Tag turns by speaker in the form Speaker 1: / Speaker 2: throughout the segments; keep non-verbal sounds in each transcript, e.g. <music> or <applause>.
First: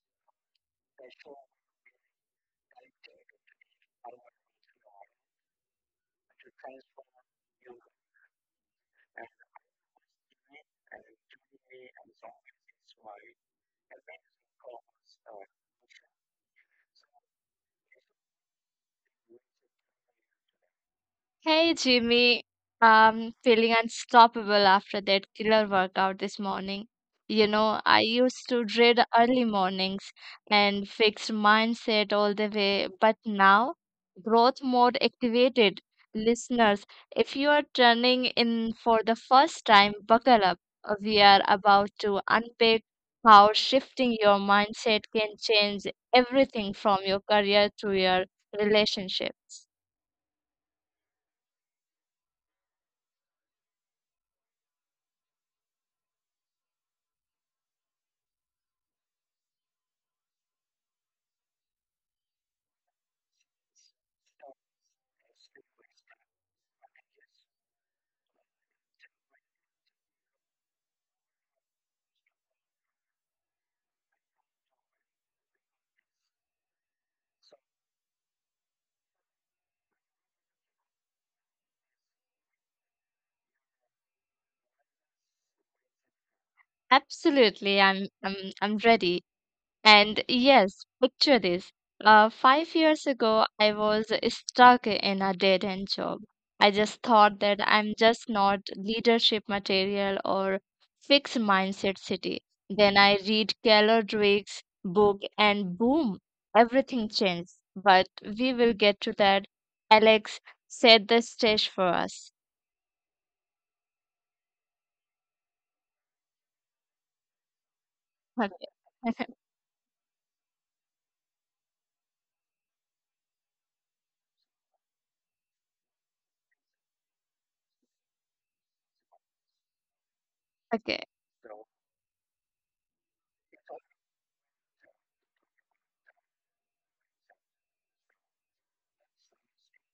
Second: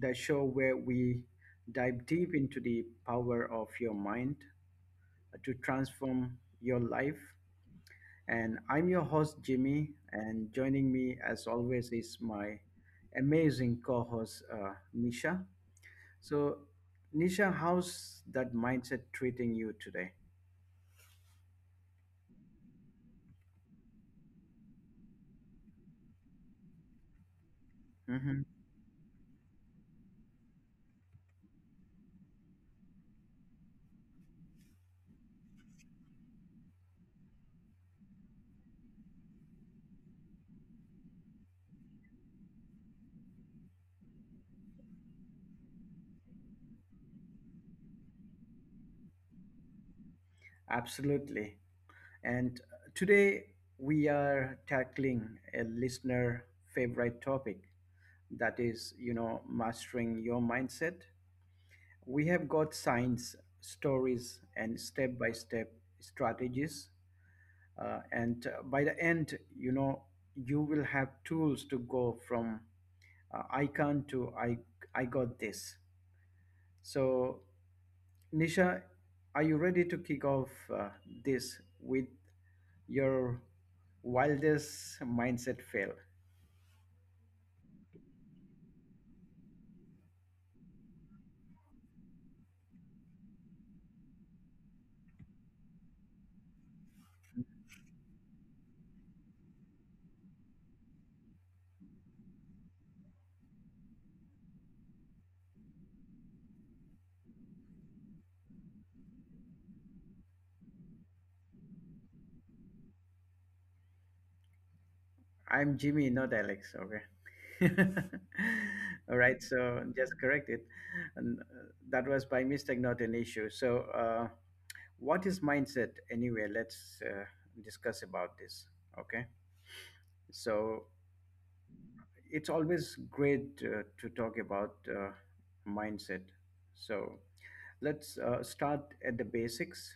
Speaker 1: the show where we dive deep into the power of your mind to transform your life. And I'm your host, Jimmy, and joining me, as always, is my amazing co host, Nisha. So, Nisha, how's that mindset treating you today?
Speaker 2: Hey Jimmy, I'm feeling unstoppable after that killer workout this morning. You know, I
Speaker 1: hmm
Speaker 2: used to dread early mornings and fixed mindset all the way, but now growth mode activated. Listeners, if you are turning in for the first time, buckle up. We are about to unpack how shifting your mindset can change everything from your career to your relationships.
Speaker 1: Absolutely. And Today we are tackling a listener favorite topic, that is, you know, mastering your mindset. We have got science, stories, and step by step strategies. And By the end, you know, you will have tools to go from I can't to I got this. So Nisha, are you ready to kick off this with your wildest mindset fail?
Speaker 2: Absolutely, I'm ready. And yes, picture this. 5 years ago, I was stuck in a dead-end job. I just thought that I'm just not leadership material or fixed mindset city. Then I read Keller Drake's book, and boom, everything changed. But we will get to that. Alex, set the stage for us.
Speaker 1: I'm Jimmy, not Alex, okay? <laughs> All
Speaker 2: Okay. <laughs>
Speaker 1: right, so just correct it. And That was by mistake, not an issue. So, what is mindset anyway? Let's discuss about this, okay? So,
Speaker 2: Okay.
Speaker 1: it's always great to talk about mindset. So let's start at the basics.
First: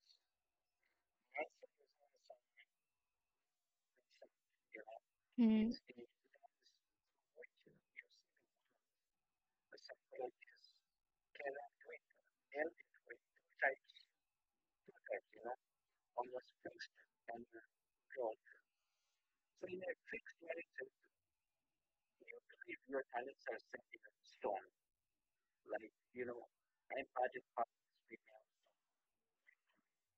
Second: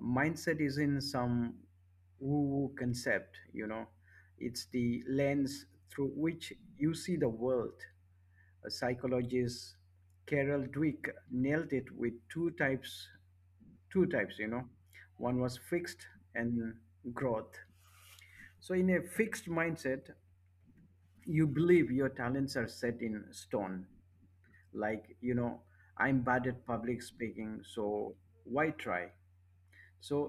Speaker 1: Mindset is in some woo concept, you know, it's the lens
Speaker 2: Hmm.
Speaker 1: through which you see the world. A psychologist Carol Dweck nailed it with two types, you know, one was fixed and growth. So, in a fixed mindset, you believe your talents are set in stone. Like, you know, I'm bad at public speaking, so why try? So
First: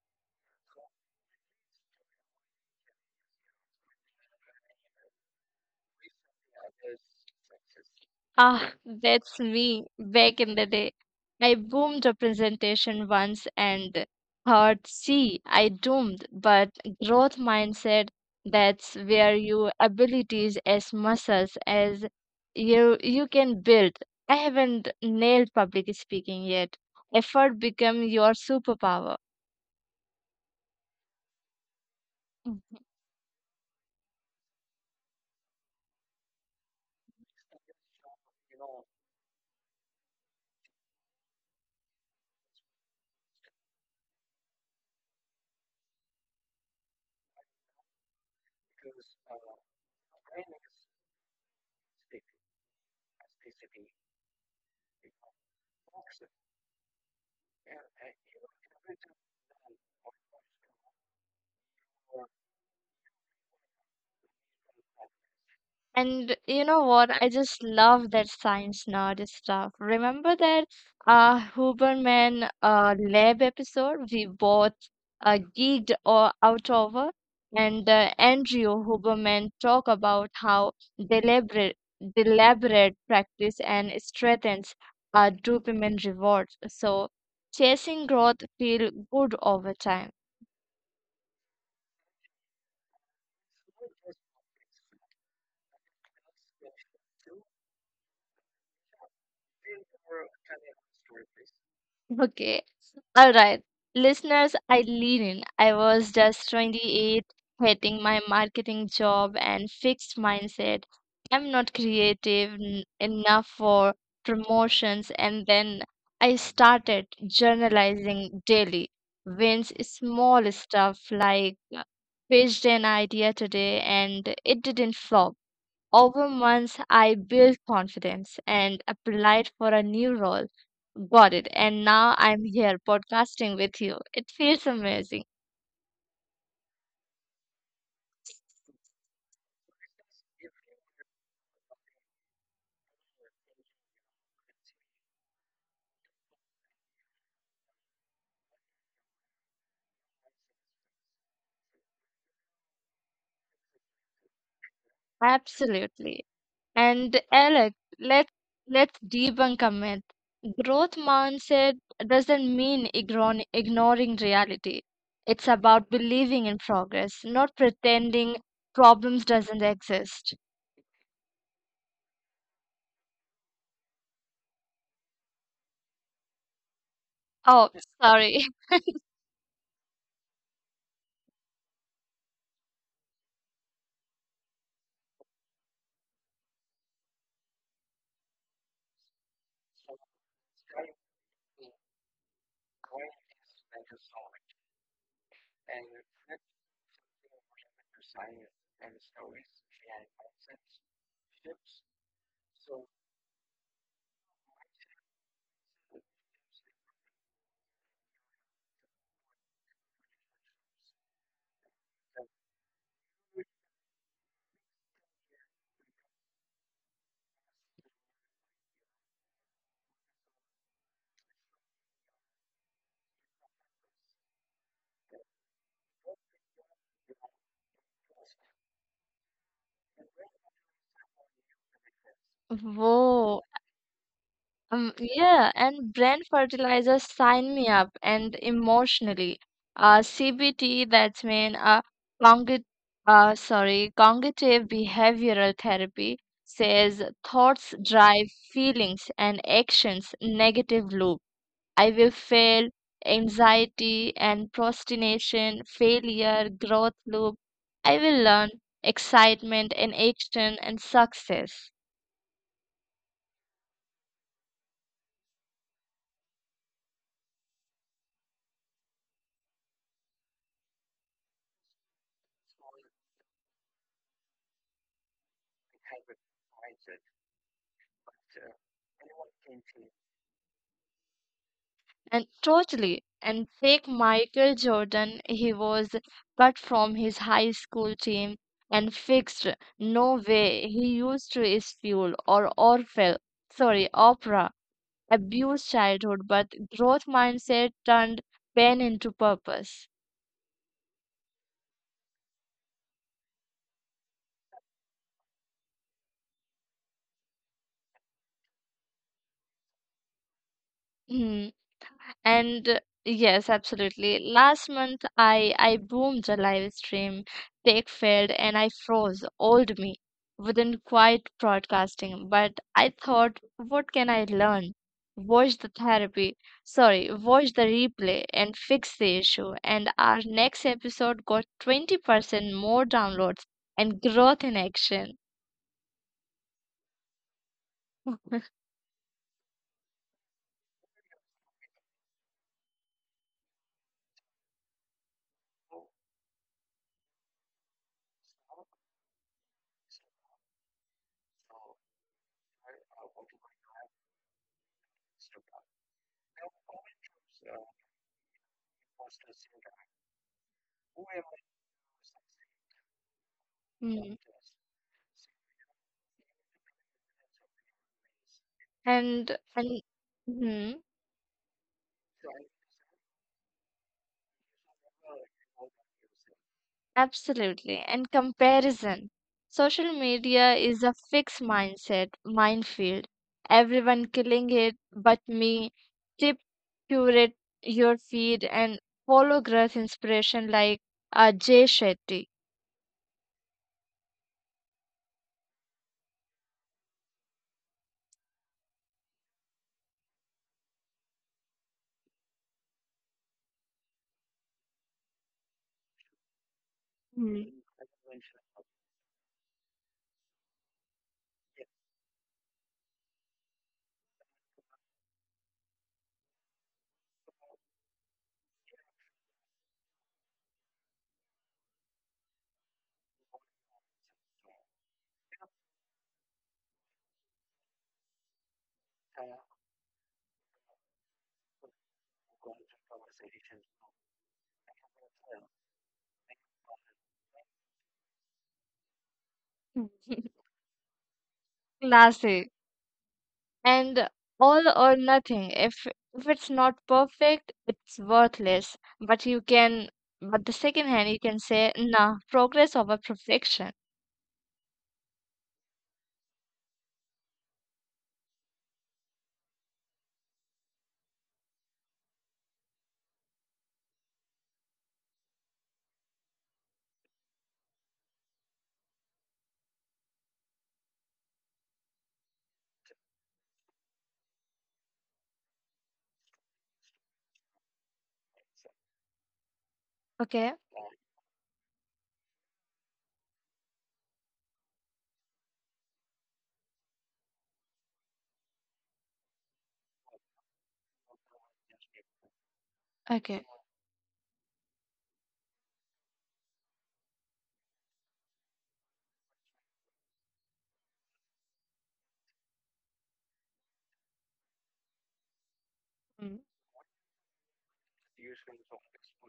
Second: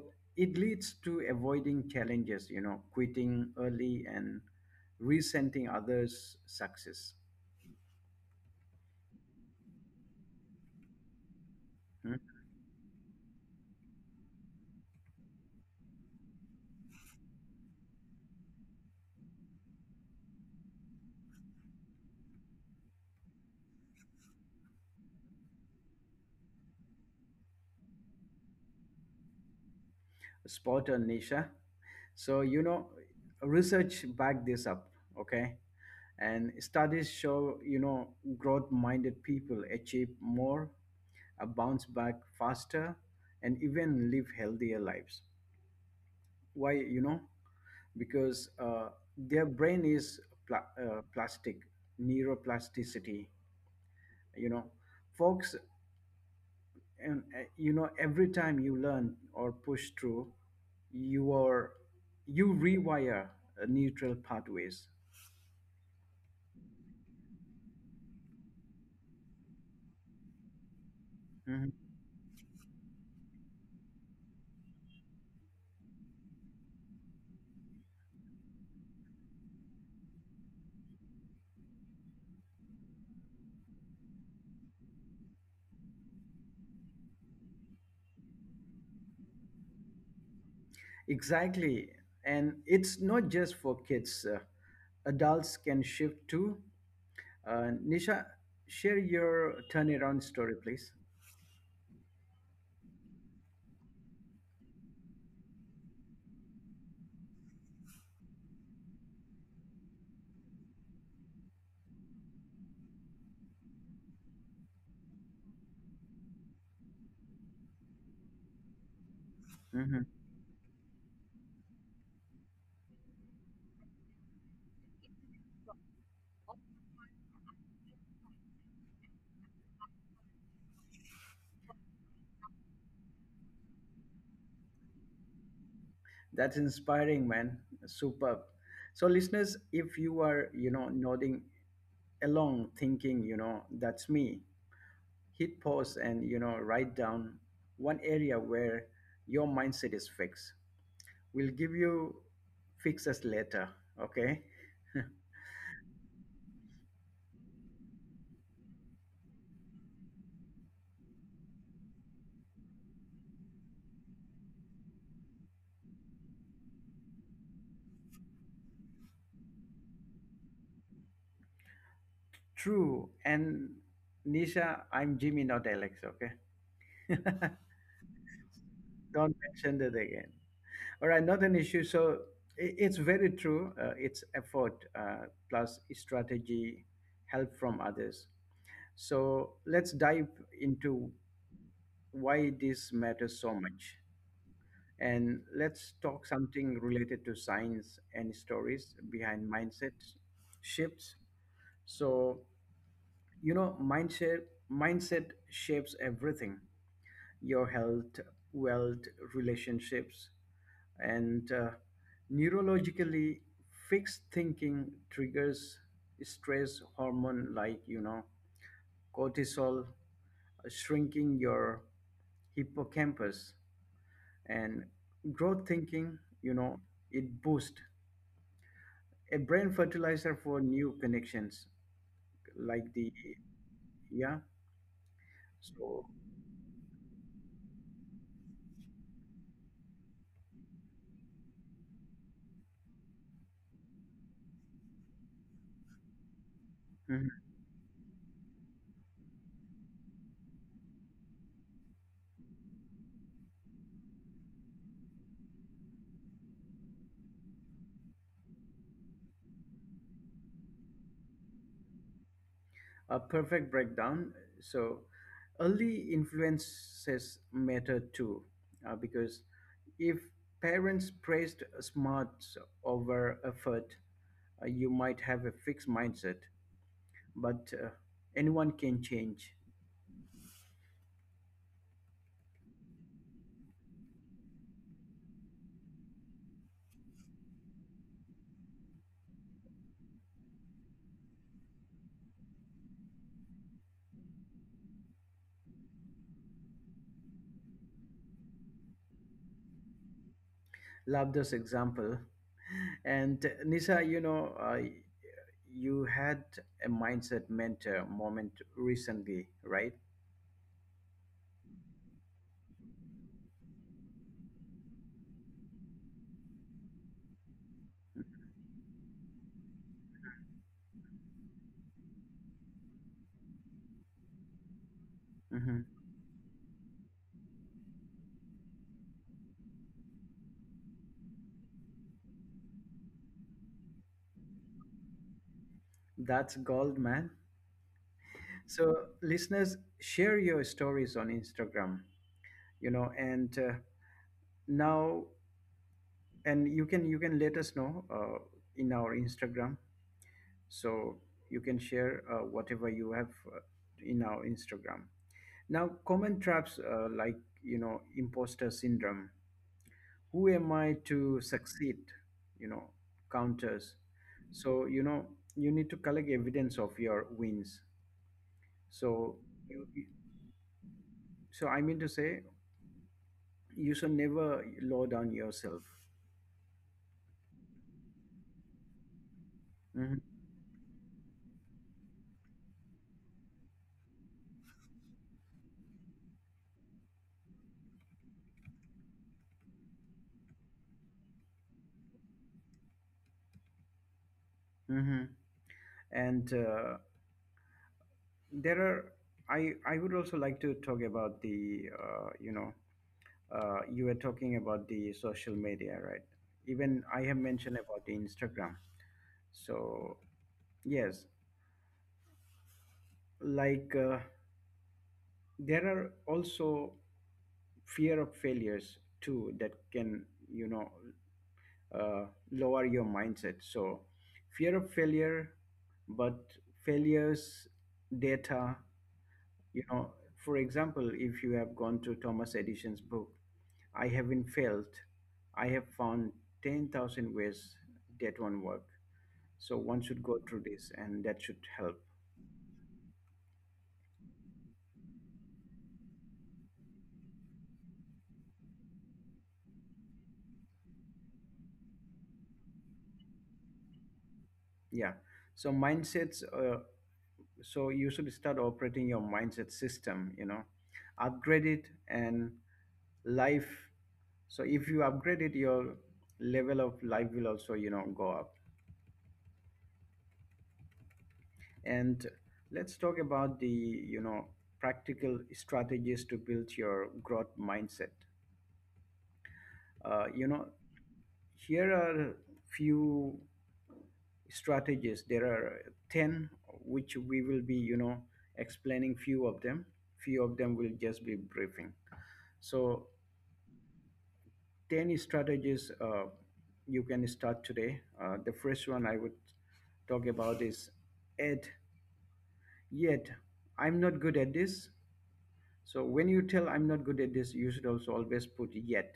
Speaker 1: it leads to avoiding challenges, you know, quitting early, and resenting others' success.
Speaker 2: Ah, that's me back in the day. I boomed a
Speaker 1: Hmm?
Speaker 2: presentation once and thought, see, I doomed, but growth mindset, that's where your abilities as muscles as you can build. I haven't nailed public speaking yet. Effort become your superpower.
Speaker 1: Spot on, Nisha. So, you know, research back this up, okay? And studies show, you know, growth minded people achieve more, bounce back faster, and even live healthier lives. Why? You know, because their brain is plastic. Neuroplasticity, you know, folks. And You know, every time you learn or push through, you are you rewire neutral pathways.
Speaker 2: And you know what? I just love that science nerd stuff. Remember that
Speaker 1: Mhm.
Speaker 2: Huberman lab episode we both geeked or out over? And Andrew Huberman talk about how deliberate deliberate practice and strengthens dopamine rewards. So chasing growth feel good over time. <laughs>
Speaker 1: Exactly. And it's not just for kids. Adults can shift too. Nisha, share your turnaround story, please.
Speaker 2: Okay. All right, listeners, I lean in. I was just 28, hating my marketing job and fixed mindset. I'm not creative enough for promotions. And then I started journalizing daily, wins
Speaker 1: Mm-hmm.
Speaker 2: small stuff like pitched an idea today and it didn't flop. Over months, I built confidence and applied for a new role. Got it. And now I'm here podcasting with you. It feels amazing.
Speaker 1: That's inspiring, man. Superb. So, listeners, if you are, you know, nodding along, thinking, you know, that's me, hit pause and, you know, write down one area where your mindset is fixed. We'll give you fixes later, okay?
Speaker 2: Absolutely. And Alec, let's let's debunk a myth. Growth mindset doesn't mean ignoring reality. It's about believing in progress, not pretending problems doesn't exist.
Speaker 1: True. And Nisha, I'm Jimmy, not Alex, okay?
Speaker 2: Oh, sorry. <laughs>
Speaker 1: <laughs> Don't mention that again. All right, not an issue. So it's very true. It's effort plus strategy, help from others. So let's dive into why this matters so much. And let's talk something related to science and stories behind mindset shifts. So, you know, mindset shapes everything: your health, wealth, relationships. And Neurologically, fixed thinking triggers stress hormone like, you know, cortisol, shrinking your hippocampus. And growth thinking, you know, it boosts a brain fertilizer for new connections, like the
Speaker 2: Whoa,
Speaker 1: yeah.
Speaker 2: Yeah, and
Speaker 1: So
Speaker 2: brand fertilizers sign me up and emotionally. CBT, that's mean cognitive, sorry, cognitive behavioral therapy says
Speaker 1: mm-hmm.
Speaker 2: thoughts drive feelings and actions, negative loop. I will fail, anxiety and procrastination, failure, growth loop. I will learn, excitement and action and success.
Speaker 1: A perfect breakdown. So early influences matter too, because if parents praised smarts over effort, you might have a fixed mindset, but anyone can change.
Speaker 2: And totally, and fake Michael Jordan, he was cut from his high school team and fixed. No way. He used to is fuel or orfel sorry opera abused childhood, but growth mindset turned pain into purpose.
Speaker 1: Love this example. And Nisa, you know, you had a mindset mentor moment recently, right?
Speaker 2: Hmm. And yes, absolutely. Last month, I boomed a live stream. Tech failed, and I froze. Old me wasn't quite broadcasting. But I thought, what can I learn? Watch the
Speaker 1: Hmm.
Speaker 2: therapy. Sorry, watch the replay and fix the issue. And our next episode got 20% more downloads and growth in action.
Speaker 1: That's gold, man. So, listeners, share your stories on Instagram, you know. And Now, and you can let us know in our Instagram. So you can share whatever you have in our Instagram. Now, common traps, like, you know, imposter syndrome. Who am I to succeed? You know, counters.
Speaker 2: Hmm.
Speaker 1: So, you know, you need to collect evidence of your wins.
Speaker 2: And
Speaker 1: So
Speaker 2: and
Speaker 1: you, you-
Speaker 2: hmm?
Speaker 1: I mean to say, you should never lower down yourself.
Speaker 2: Absolutely. And comparison. Social
Speaker 1: Hmm.
Speaker 2: media is a fixed mindset, minefield. Everyone killing it but me. Tip, curate your feed and follow growth inspiration like Jay Shetty.
Speaker 1: Hmm. and there are— I would also like to talk about the, you know, you were talking about the social media, right? Even I
Speaker 2: Hmm.
Speaker 1: have mentioned about the Instagram. So yes, like, there are also fear of failures too that can, you know, lower your mindset. So, fear of failure, but failures, data, you know. For example, if you have gone to Thomas Edison's book, I haven't failed, I have found 10,000 ways that won't work. So, one should go through this and that should help.
Speaker 2: Classic. And all or nothing. If it's not perfect, it's worthless. But you can, but the second hand, you can say, nah, progress over perfection.
Speaker 1: Yeah. So, mindsets, so you should start operating your mindset system, you know, upgrade it and life. So if you upgrade it, your level of life will also, you know, go up. And let's talk about the, you know, practical strategies to build your growth mindset. uh,
Speaker 2: Okay.
Speaker 1: you know Here are few strategies. There are 10 which we will be, you know, explaining few of them, few of them will just be briefing. So,
Speaker 2: Okay.
Speaker 1: 10 strategies you can start today. The first one I would talk about is add yet. I'm not good at this. So,
Speaker 2: Mm.
Speaker 1: when you tell I'm not good at this, you should also always put yet.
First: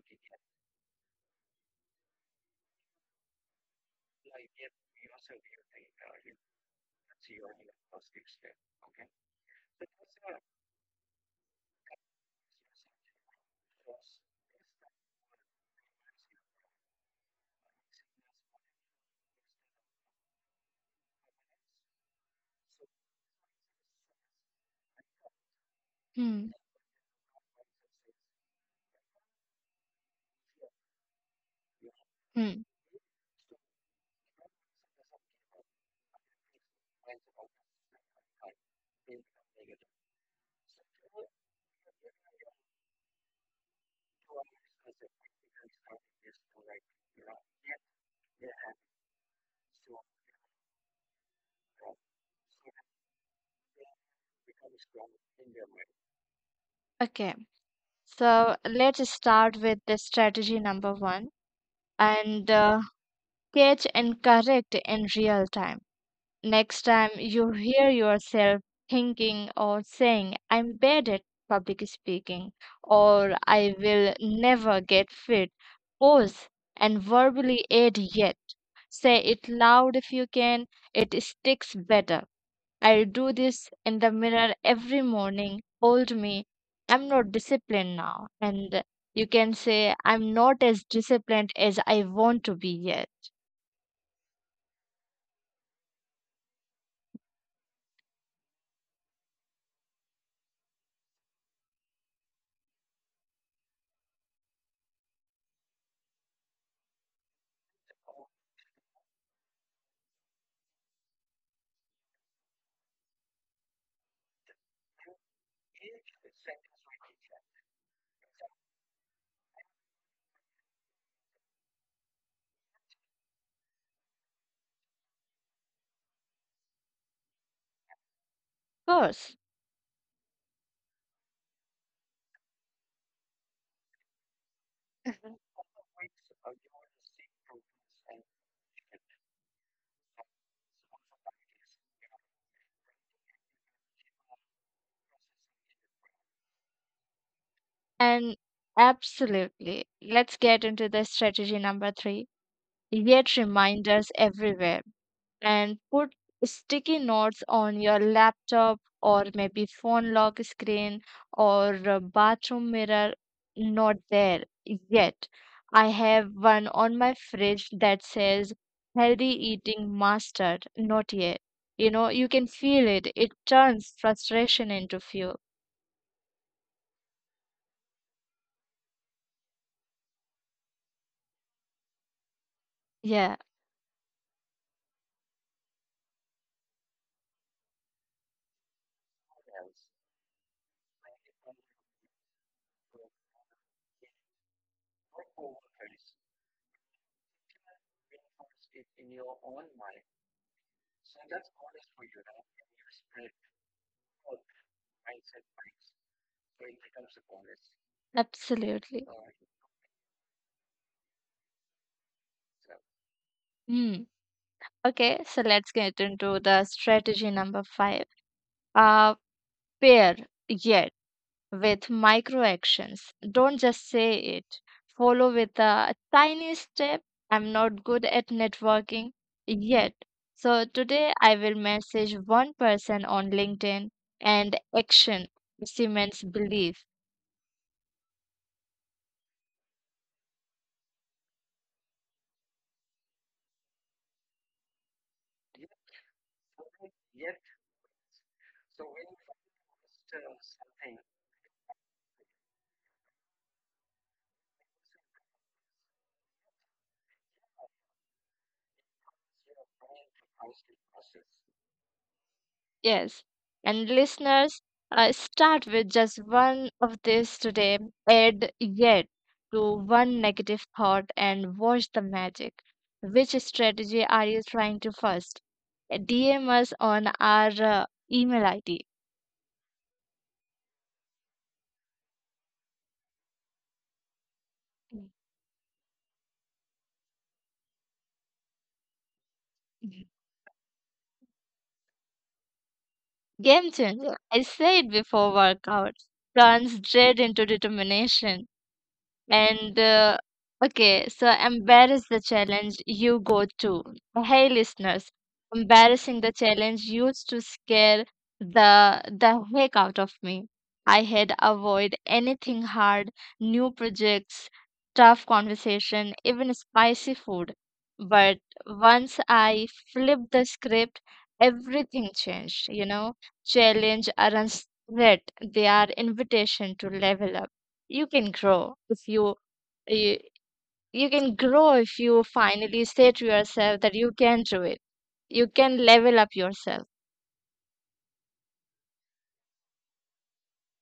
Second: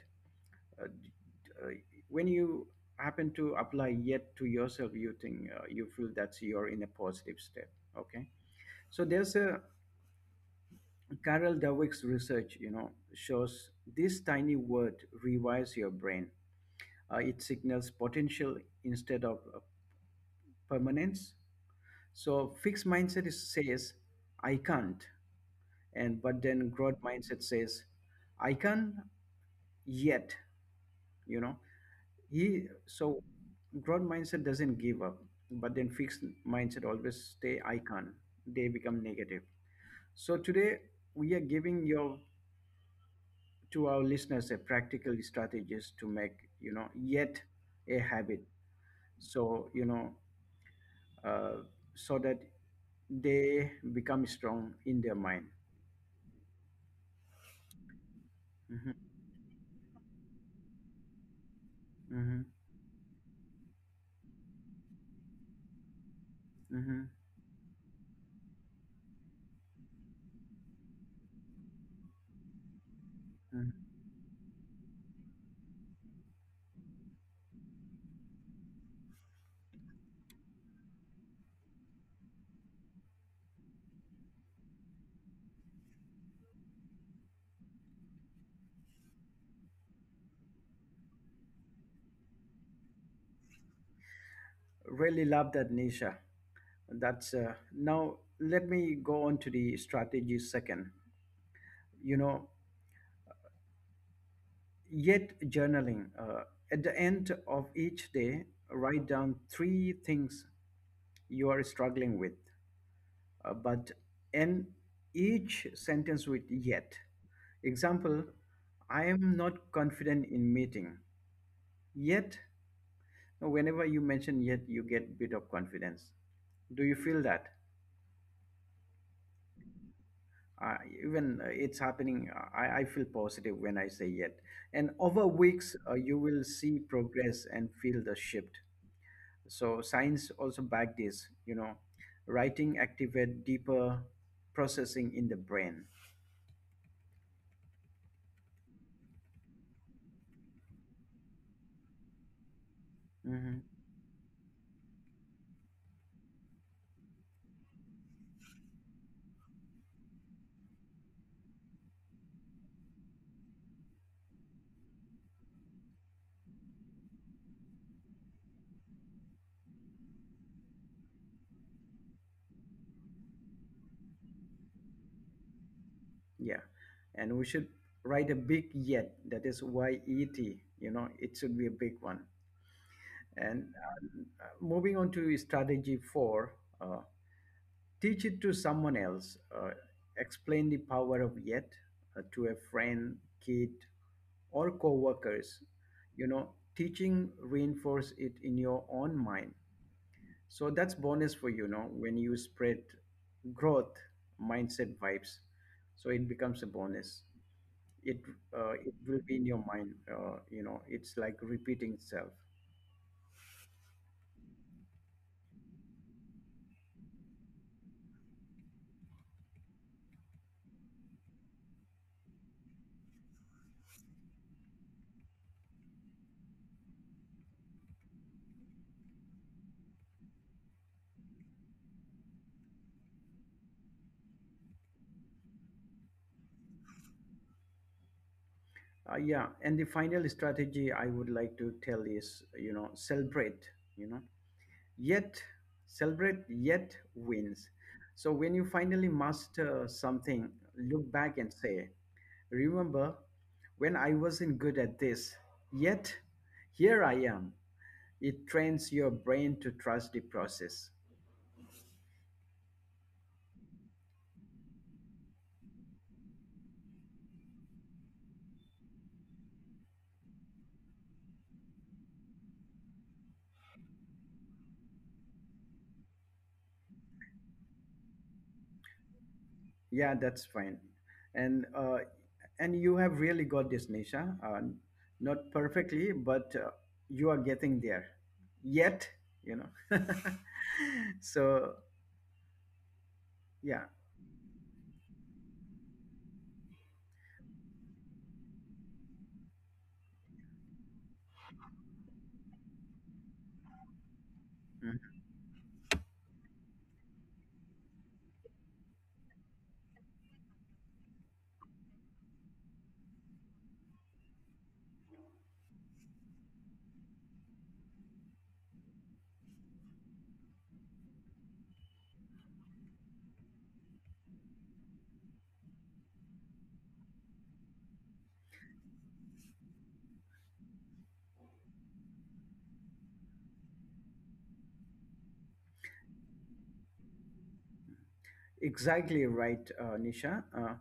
Speaker 1: Uh, d- uh, when you happen to apply yet to yourself, you think— you feel that you're in a positive step. Okay. So, there's a Carol Dweck's research, you know, shows this tiny word rewires your brain. It signals potential instead of permanence. So fixed mindset is, says, I can't. And but
Speaker 2: Mm.
Speaker 1: then growth mindset says, I can yet, you know.
Speaker 2: Mm.
Speaker 1: He so growth mindset doesn't give up, but then fixed mindset always stay I can. Not. They become negative. So today we are giving your to our listeners a practical strategies to make, you know, yet a habit. So, you know, uh, so that they become strong in their mind.
Speaker 2: Okay. So
Speaker 1: hmm
Speaker 2: let's start with the strategy number one
Speaker 1: hmm
Speaker 2: and catch and correct in real time. Next
Speaker 1: hmm
Speaker 2: time you hear yourself thinking or saying, I'm bad at public speaking, or I
Speaker 1: hmm
Speaker 2: will never get fit, pause and verbally add yet. Say it loud if you can, it sticks better. I do this in the mirror every morning. Hold me, I'm not disciplined now. And you can say, I'm not as disciplined as I want to be yet.
Speaker 1: Really love that, Nisha. That's now. Let me go on to the strategy second. You know, yet journaling. At the end of each day, write down three things you are struggling with, but end each sentence with yet. Example: I am not confident in meeting. Yet. Whenever you mention yet, you get bit of confidence. Do you feel that?
Speaker 2: Of course.
Speaker 1: Uh, Even it's happening, I feel positive when I say yet. And over weeks, you will see progress and feel the shift. So science also back this, you know, writing activate deeper processing in the brain.
Speaker 2: And absolutely. Let's get into the strategy number three. Yet
Speaker 1: Hmm.
Speaker 2: reminders everywhere. And put sticky notes on your laptop or maybe phone lock screen or a bathroom mirror. Not there yet. I have one on my fridge that says healthy eating mastered. Not yet. You know, you can feel it. It turns frustration into fuel.
Speaker 1: Yeah, and we should write a big yet. That is why ET. You know, it should be a big one.
Speaker 2: Yeah,
Speaker 1: And Moving on to strategy four, uh, teach it to someone else. Explain the power of yet to a friend, kid, or co-workers. You know, teaching reinforce it in your own mind. So that's bonus for, you know, when you spread growth mindset vibes. So it becomes a bonus. It— it
Speaker 2: absolutely.
Speaker 1: will be in your mind. You know, it's like repeating itself.
Speaker 2: Hmm. Okay, so let's get into the strategy number five. Uh, Pair. Yes. With micro actions. Don't just say it. Follow with a tiny step. I'm not good at networking yet. So today I will message one person on LinkedIn and action cements belief.
Speaker 1: Yeah, and the final strategy I would like to tell is, you know, celebrate, you know, yet— celebrate, yet wins. So when you finally master something, look back and say, remember when I wasn't good at this, yet here I am. It trains your brain to trust the process.
Speaker 2: Yes. And listeners, start with just one of these today. Add yet to one negative thought and watch the magic. Which strategy are you trying to first? DM us on our email ID.
Speaker 1: Yeah, that's fine. And uh, and you have really got this, Nisha. Not perfectly, but you are getting there. Yet, you know. <laughs> So
Speaker 2: Game
Speaker 1: yeah.
Speaker 2: changer. I said before workout turns dread into determination. And okay, so embarrass the challenge you go to. Hey, listeners,
Speaker 1: Mhm.
Speaker 2: embarrassing the challenge used to scare the heck out of me. I had avoid anything hard, new projects, tough conversation, even spicy food. But once I flipped the script, everything changed. You know, challenge aren't threat; they are invitation to level up. You can grow if you, you can grow if you finally say to yourself that you can do it. You can level up yourself.
Speaker 1: Exactly right, Nisha.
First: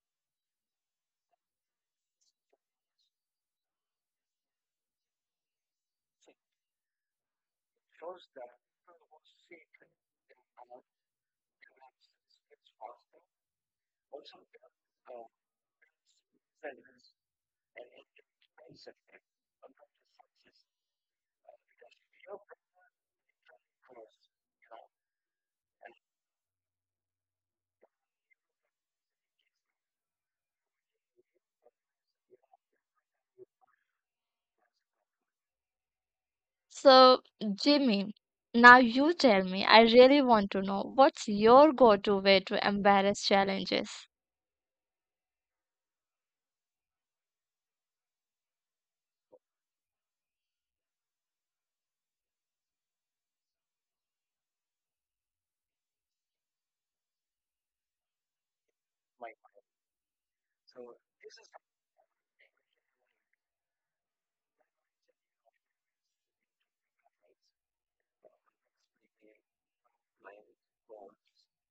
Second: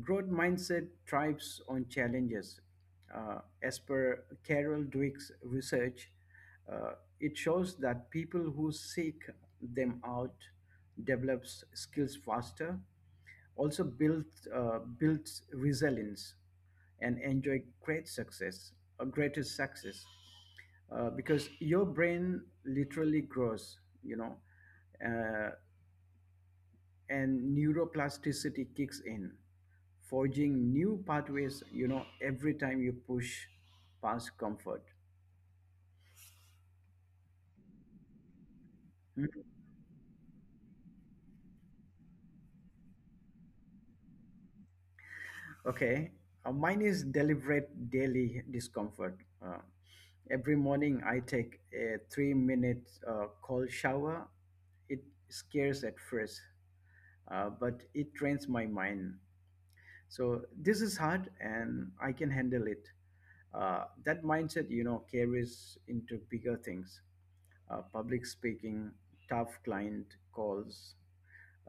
Speaker 1: Growth mindset thrives on challenges. As per Carol Dweck's research, uh, it shows that people who seek them out develops skills faster, also built— builds resilience and enjoy great success, a greater success, because your brain literally grows, you know. uh, and neuroplasticity kicks in, forging new pathways, you know, every time you push past comfort.
Speaker 2: So, Jimmy, now you tell
Speaker 1: Hmm?
Speaker 2: me, I really want to know what's your go to way to embarrass challenges?
Speaker 1: Okay. Mine is deliberate daily discomfort. Every morning I take a 3 minute cold shower. It scares at first, but it trains my mind. So this is hard and I can handle it. That mindset, you know, carries into bigger things: public speaking, tough client calls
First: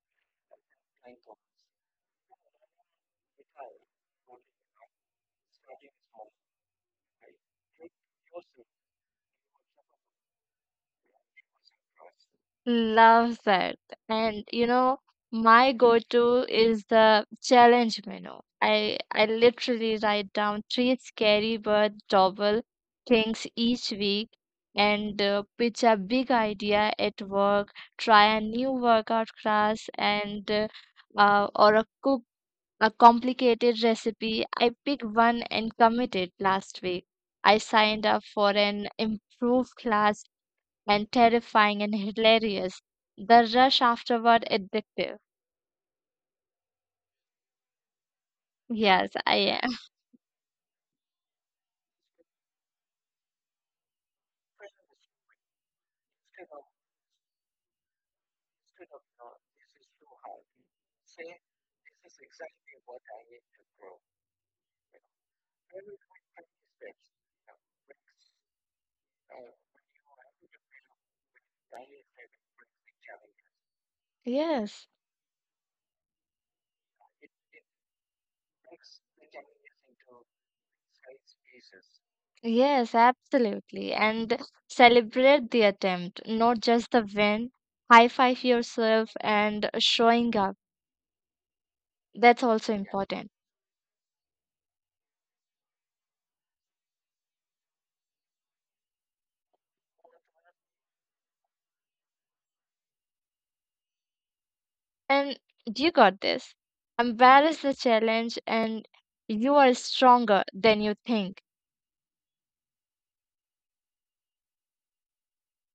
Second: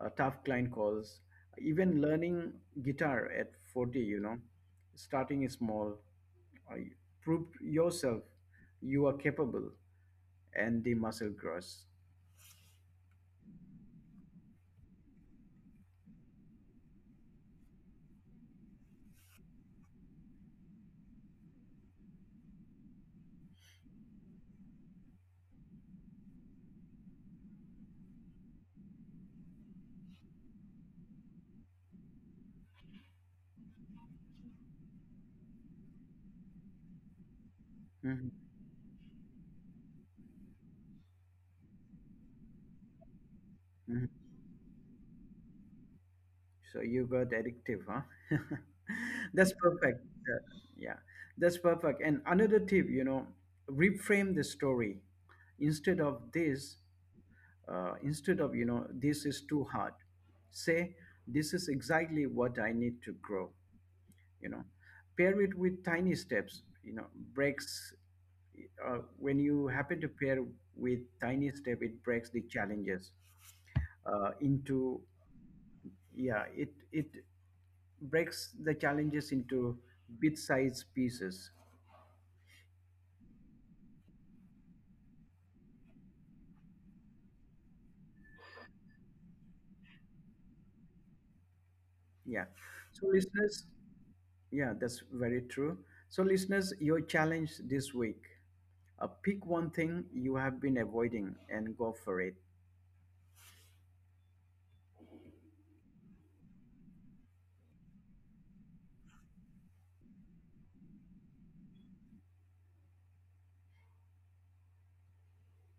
Speaker 1: tough client calls, even learning guitar at 40, you know, starting small. uh, Prove yourself you are capable and the muscle grows.
Speaker 2: Love that. And you know, my go-to is the challenge menu. I literally write down three scary but doable things each week and pitch a big idea at work, try a new workout class and or a cook a complicated recipe. I pick one and commit it last week. I signed up
Speaker 1: Mhm.
Speaker 2: for an improved class and terrifying and hilarious. The rush
Speaker 1: Mhm.
Speaker 2: afterward addictive.
Speaker 1: So you got addictive, huh? <laughs>
Speaker 2: Yes,
Speaker 1: That's
Speaker 2: I am. <laughs>
Speaker 1: perfect. Yeah, that's perfect. And another tip, you know, reframe the story. Instead of this, Instead of, you know, this is too hard, say, this is exactly what I need to grow. You know, pair it with tiny steps, you know, breaks— when you happen to pair with tiny step, it breaks the challenges into—
Speaker 2: Yes.
Speaker 1: yeah, it breaks the challenges into bit-sized pieces.
Speaker 2: Yes, absolutely. And celebrate the attempt, not just the win. High five yourself and showing up. That's
Speaker 1: Yeah.
Speaker 2: also
Speaker 1: So
Speaker 2: important.
Speaker 1: listeners, yeah, that's very true. So listeners, your challenge this week: pick one thing you have been avoiding and go for it.
Speaker 2: And you got this. Embrace the challenge and you are stronger than you think.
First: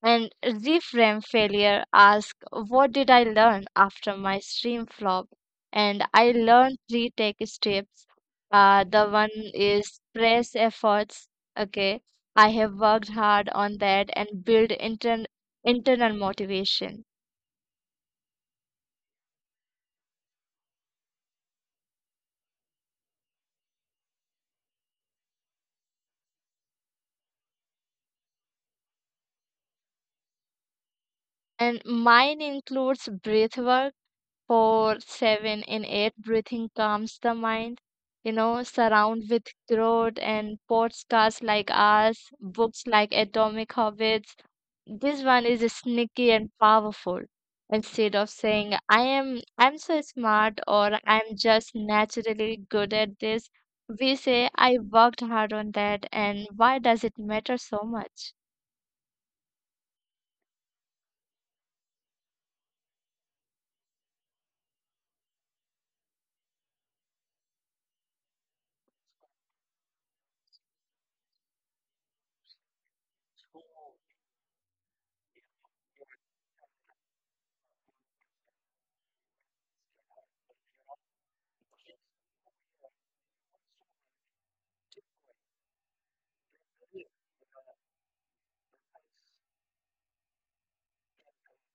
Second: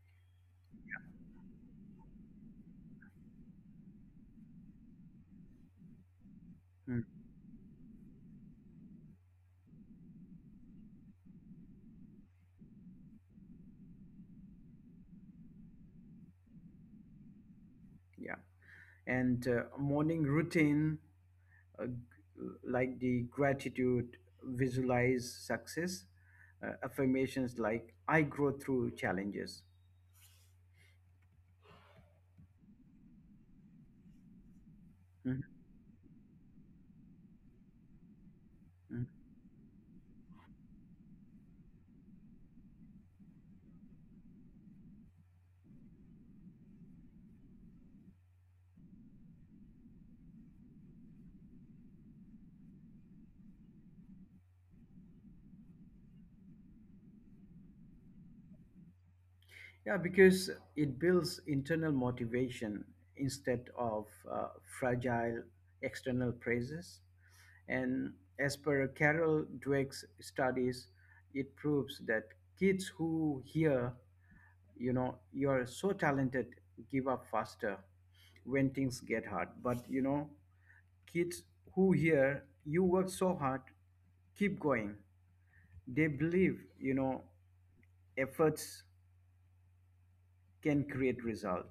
Speaker 2: And reframe failure. Ask, what did I learn after my stream flop? And I learned
Speaker 1: Mm.
Speaker 2: three tech tips. The one is press efforts. Okay, I have worked hard on that and build internal motivation.
Speaker 1: Yeah. and Morning routine, uh, g- like the gratitude, visualize success, affirmations like I grow through challenges.
Speaker 2: And mine includes breath work. Four,
Speaker 1: Mhm.
Speaker 2: seven, and eight breathing calms the mind. You know, surround
Speaker 1: Mhm.
Speaker 2: with growth and podcasts like ours, books like Atomic Habits. This one is sneaky and powerful. Instead of saying, I am, I'm so smart or I'm just naturally good at this, we say, I worked hard on that and why does it matter so much?
Speaker 1: Yeah, because it builds internal motivation instead of fragile external praises. And as per Carol Dweck's studies, it proves that kids who hear, you know, you're so talented, give up faster when things get hard. But, you know, kids who hear you work so hard keep going. They believe, you know, efforts can create result.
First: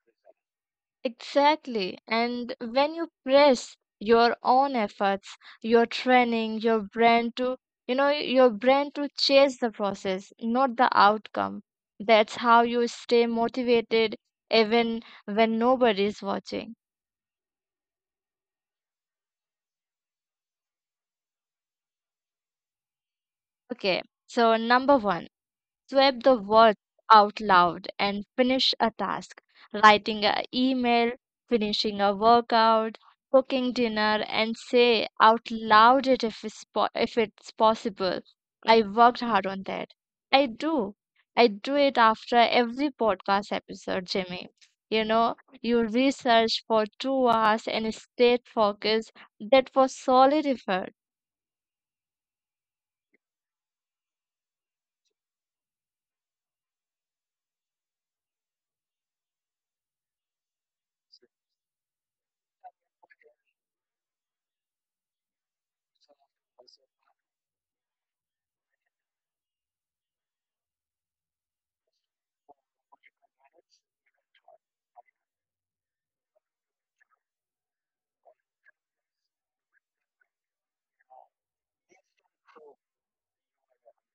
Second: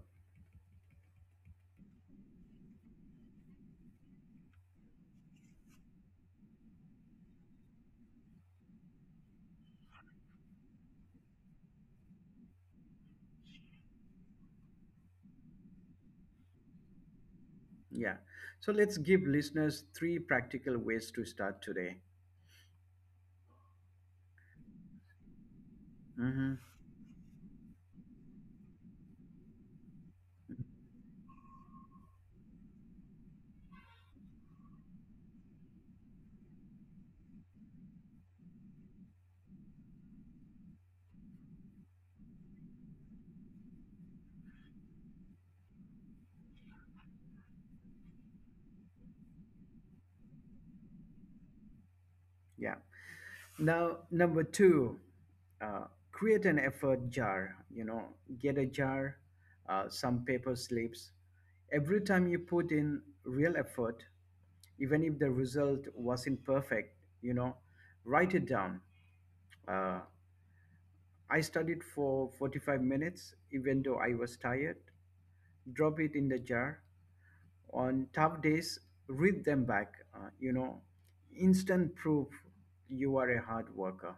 Speaker 2: Exactly. And when you press your own efforts, your training, your brain to, chase the process, not the outcome. That's how you stay motivated even when nobody is watching.
Speaker 1: Yeah. So let's give listeners three practical ways to start today.
Speaker 2: Okay, so number one, swipe the
Speaker 1: Hmm.
Speaker 2: words out loud and finish a task. Writing an email, finishing a workout, cooking dinner, and say out loud it if it's possible. I worked hard on that. I do. I do it after every podcast episode, Jimmy. You know, you research for 2 hours and stay focused. That was solid effort.
Speaker 1: Yeah. Now, number two, uh, create an effort jar. You know, get a jar, some paper slips. Every time you put in real effort, even if the result wasn't perfect, you know, write it down. Uh, I studied for 45 minutes, even though I was tired. Drop it in the jar. On tough days, read them back. Instant proof you are a hard worker.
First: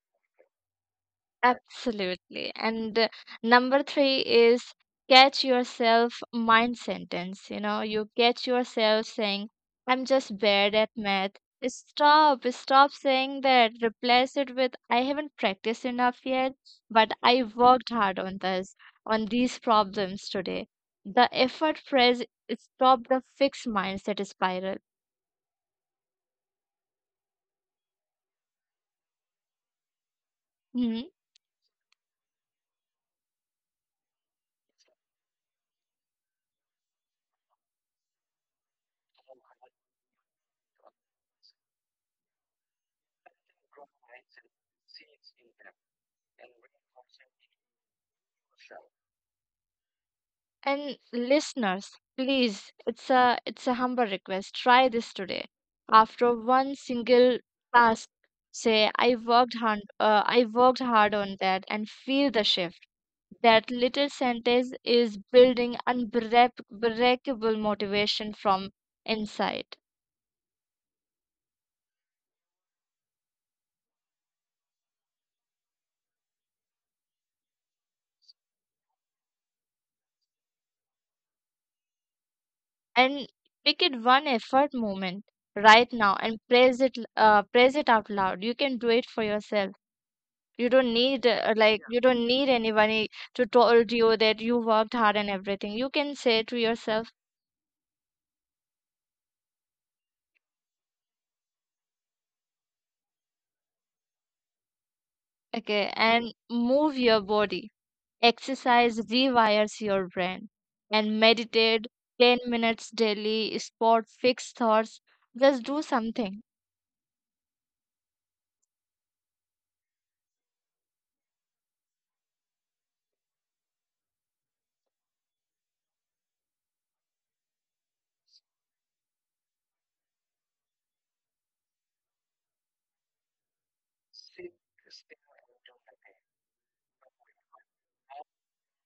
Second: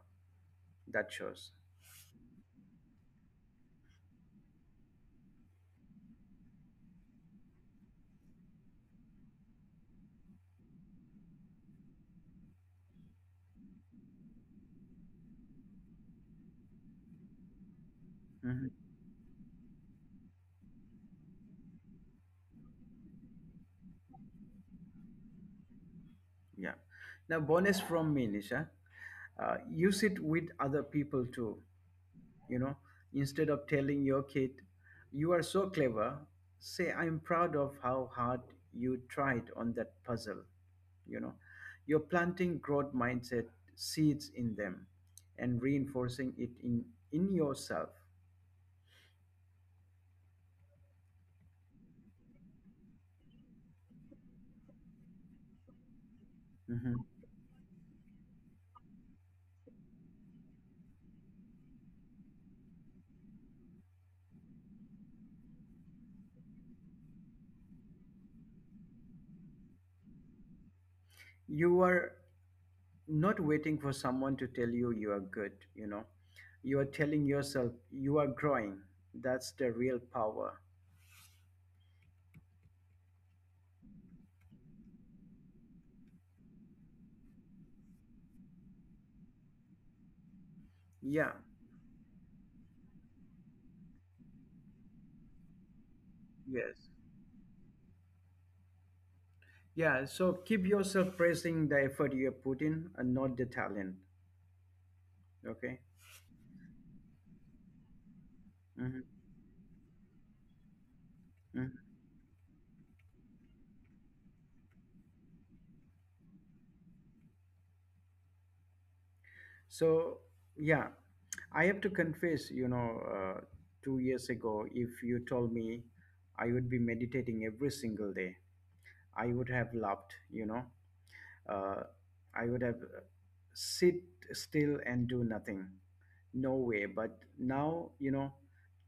Speaker 1: That shows.
Speaker 2: Absolutely. And number three is catch yourself mind sentence. You know, you catch yourself saying, I'm just bad at math. Stop, stop saying that. Replace it with, I haven't practiced enough yet, but I worked hard on
Speaker 1: Mhm.
Speaker 2: this, on these problems today. The effort phrase stop the fixed mindset spiral.
Speaker 1: Yeah. Now, bonus from me, Nisha. Use it with other
Speaker 2: Mm-hmm.
Speaker 1: people too. You know, instead of telling your kid you are so clever, say, I'm proud of how hard you tried on that puzzle. You know, you're planting growth mindset seeds in them and reinforcing it in yourself.
Speaker 2: And listeners, please, it's a humble request. Try this today. After one
Speaker 1: Mhm.
Speaker 2: single task, say I worked hard. I worked hard on that, and feel the shift. That little sentence is building unbreakable motivation from inside.
Speaker 1: You are not waiting for someone to tell you you are good. You know, you are telling yourself you are growing. That's the real power.
Speaker 2: And pick it one effort moment right now and praise it. Praise it out loud. You can do it for yourself. you don't need
Speaker 1: Yeah.
Speaker 2: uh, like you don't need anybody to told you that you worked hard and everything. You can say to
Speaker 1: Yes.
Speaker 2: yourself.
Speaker 1: Yeah, so keep yourself praising the effort you have put in and not the talent. Okay.
Speaker 2: Okay. And move your body, exercise
Speaker 1: Hmm.
Speaker 2: rewires your brain, and
Speaker 1: Hmm.
Speaker 2: meditate 10 minutes daily, spot fixed thoughts, just do something.
Speaker 1: So, yeah, I have to confess, you know, 2 years ago, if you told me I would be meditating every single day, I would have laughed, you know. Uh, I would have sit still and do nothing. No way. But now, you know,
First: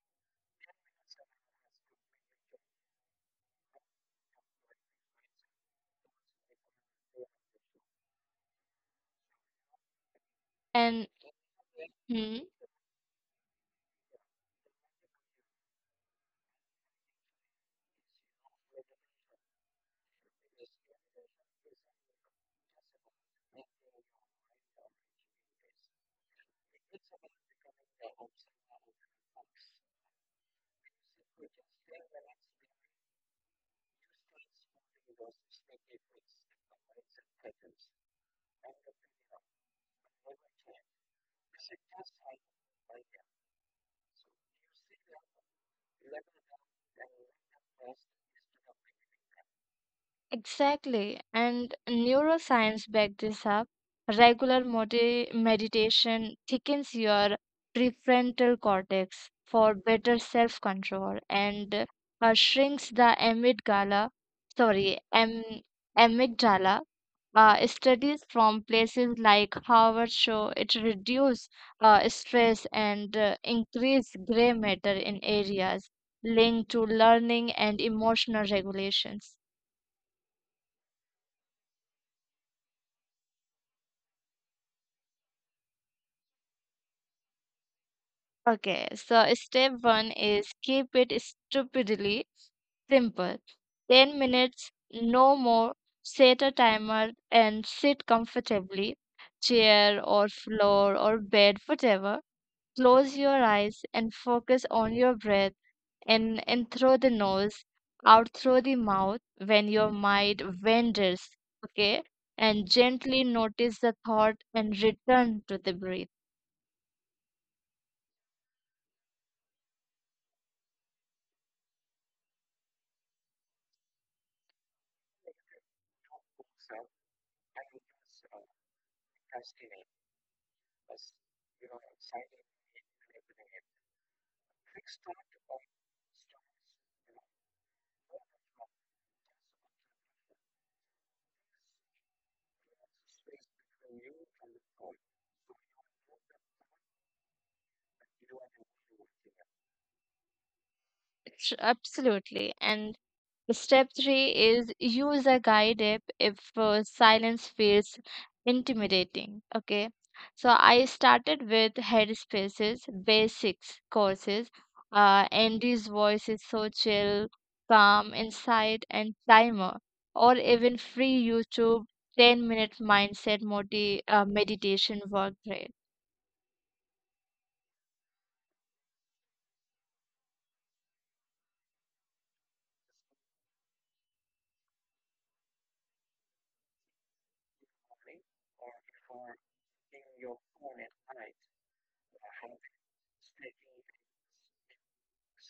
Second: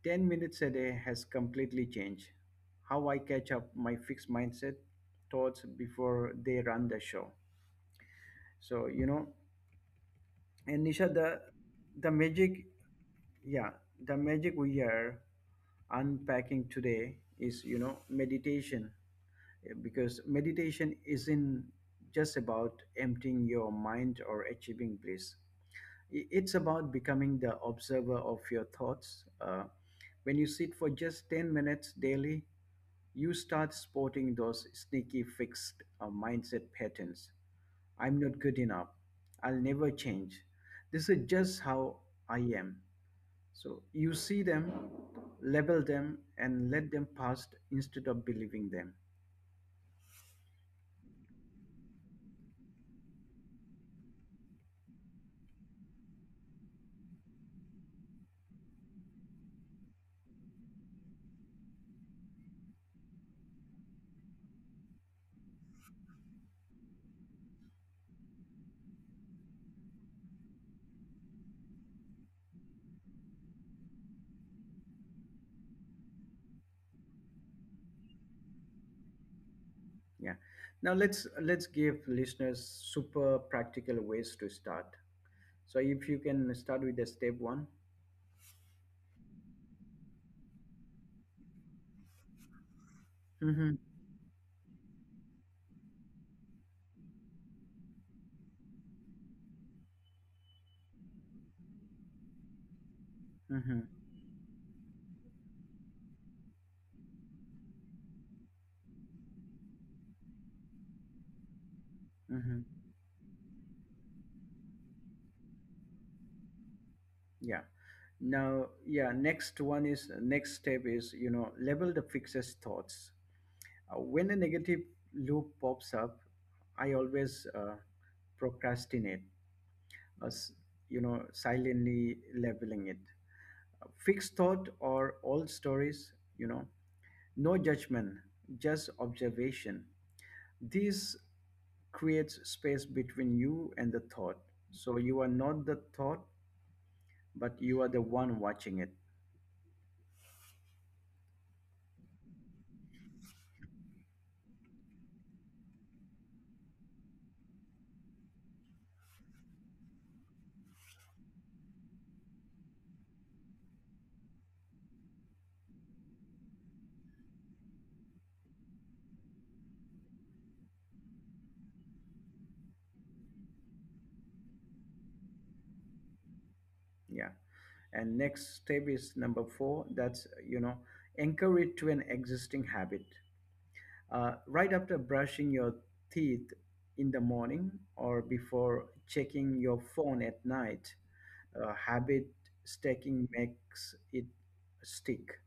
Speaker 1: 10 minutes a day has completely changed how I catch up my fixed mindset thoughts before they run the show. So, you know, and
Speaker 2: And
Speaker 1: Nisha, the
Speaker 2: mm.
Speaker 1: magic, yeah, the magic we are unpacking today is, you know, meditation, because meditation isn't just about emptying your mind or achieving bliss. It's about becoming the observer of your thoughts. When you sit for just 10 minutes daily, you start spotting those sneaky fixed mindset patterns. I'm not good enough. I'll never change. This is just how I am. So you see them, label them, and let them pass instead of believing them.
Speaker 2: Exactly. And neuroscience back this up. Regular meditation thickens your prefrontal cortex for better self control and shrinks the amygdala, sorry, am amygdala. Studies from places like Harvard show it reduces stress and increase gray matter in areas linked to learning and emotional regulations.
Speaker 1: Yeah. Now let's give listeners super practical ways to start. So if you can start with the step one.
Speaker 2: Okay, so step one is keep it stupidly simple.
Speaker 1: Mm-hmm.
Speaker 2: 10 minutes, no more. Set a timer and sit comfortably, chair or floor or bed, whatever. Close your
Speaker 1: Mm-hmm.
Speaker 2: eyes and focus on your breath and in through the nose, out through the mouth when your mind wanders. Okay, and
Speaker 1: Mm-hmm.
Speaker 2: gently notice the thought and return to the breath.
Speaker 1: Yeah. Now, yeah. Next one is Next step is, you know, label the fixes thoughts. When a negative loop pops up, I always procrastinate, as you know, silently labeling it. Fixed thought or old stories. You know, no judgment, just observation. This creates space between you and the thought. So you are not the thought, but you are the one watching it.
Speaker 2: Absolutely, and step three is use a guide app if silence feels intimidating. Okay, so I started with Headspace's basics courses. Andy's voice is so chill, calm, inside, and timer, or even free YouTube 10 minute mindset meditation workshop.
Speaker 1: Yeah. And next step is number four. That's, you know, anchor it to an existing habit. Right after brushing your teeth in the morning or before checking your phone at night, habit stacking makes it stick.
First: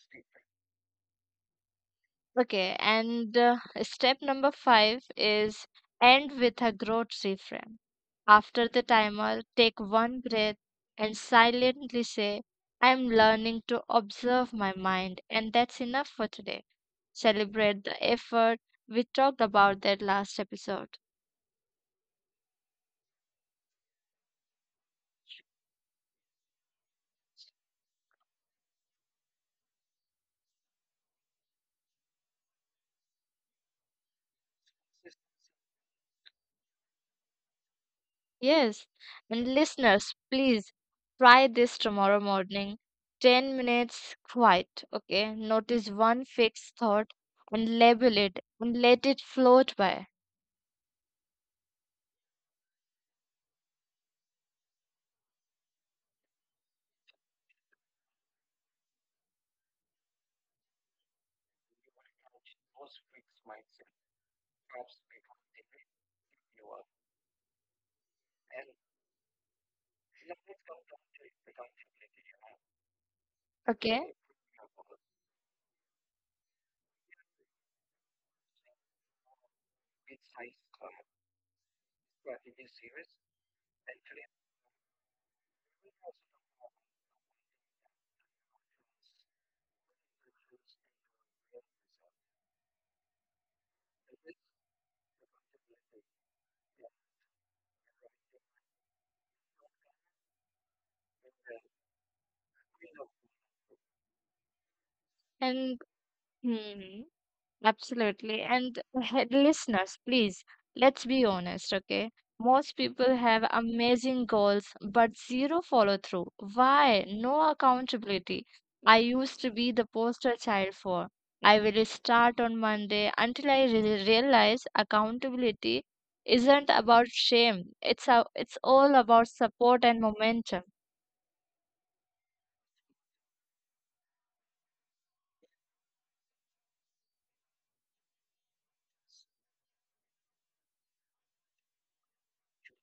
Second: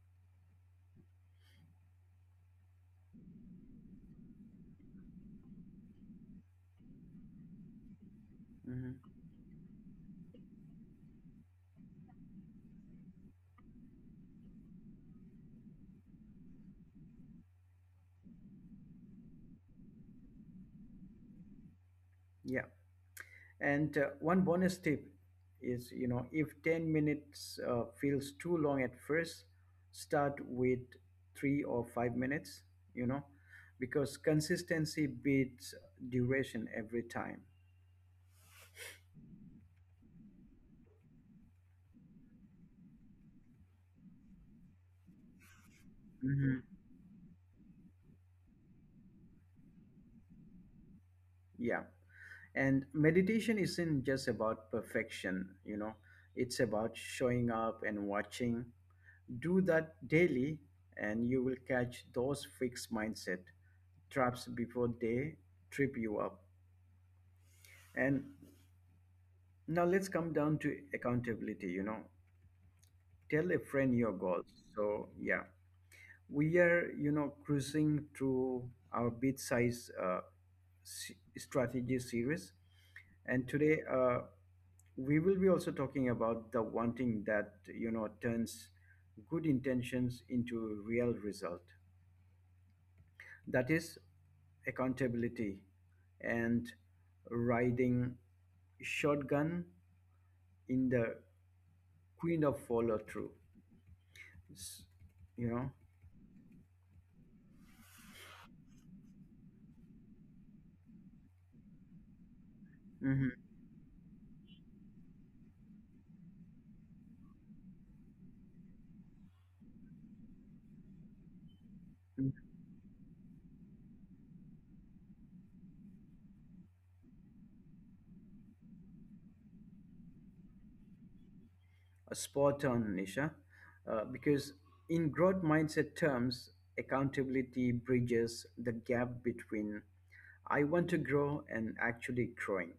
Speaker 2: Okay, and step number five is end with a grocery frame. After the
Speaker 1: Mhm.
Speaker 2: timer, take one breath and silently say, I am learning to observe my mind, and that's enough for today. Celebrate the effort. We talked about that last episode.
Speaker 1: Yeah. And one bonus tip is, you know, if 10 minutes feels too long at first, start with 3 or 5 minutes, you know, because consistency beats duration every time.
Speaker 2: Yes, and listeners, please try this tomorrow morning. 10 minutes quiet, okay? Notice one
Speaker 1: Mhm.
Speaker 2: fixed thought and label it and let it float by,
Speaker 1: Yeah. And meditation isn't just about perfection, you know, it's about showing up and watching. Do that daily, and you will catch those fixed mindset traps before they trip you up. And now let's come down to accountability, you know. Tell a friend
Speaker 2: okay?
Speaker 1: your goals. So yeah, we are, you know, cruising through our bit size strategy series. And today we will be also talking about the wanting that, you know, turns good intentions into real result. That is accountability and riding shotgun in the queen of follow through. s- you know.
Speaker 2: And hmm, Absolutely. And listeners, please, let's be honest, okay? Most people
Speaker 1: Mm-hmm.
Speaker 2: have amazing goals, but zero follow through. Why? No accountability. I used to be the poster child for. I will start on Monday until I realize accountability isn't about shame. It's all about support and momentum.
Speaker 1: Spot on, Nisha. Because in growth mindset terms, accountability bridges the gap between I want to grow and actually growing.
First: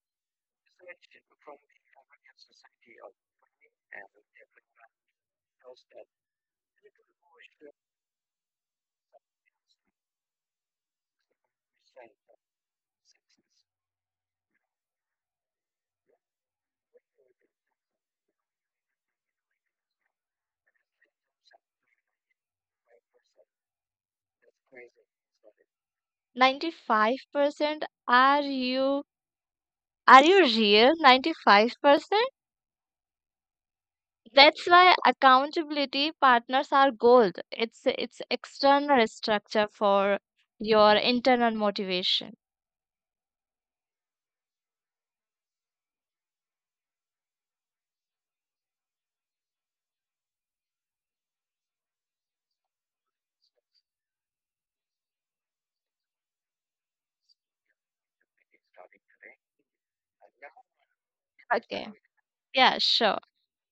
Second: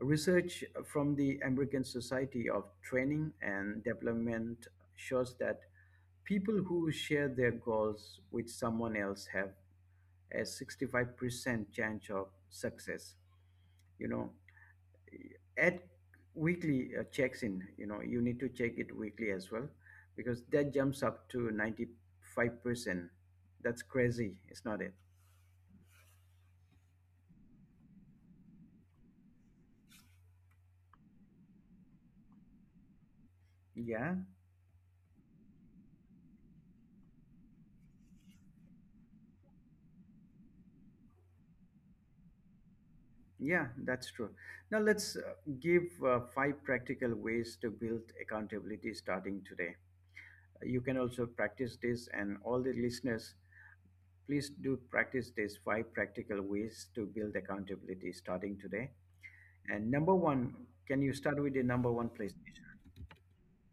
Speaker 1: Research from the American Society of Training and Development shows that people who share their goals with someone else have a 65% chance of success, you know, at weekly checks in. You know, you need to check it weekly as well, because that jumps up to 95%. That's crazy. It's not it.
Speaker 2: 95%? Are you, are you real? 95%?
Speaker 1: Yeah.
Speaker 2: That's why accountability partners are gold. It's external structure for your internal motivation.
Speaker 1: Yeah, that's true. Now let's give five practical ways to build accountability starting today. You can also practice this. And all the listeners, please do practice these five practical ways to build accountability starting today. And number one, can you start with the
Speaker 2: Okay.
Speaker 1: number one, please?
Speaker 2: Yeah, sure.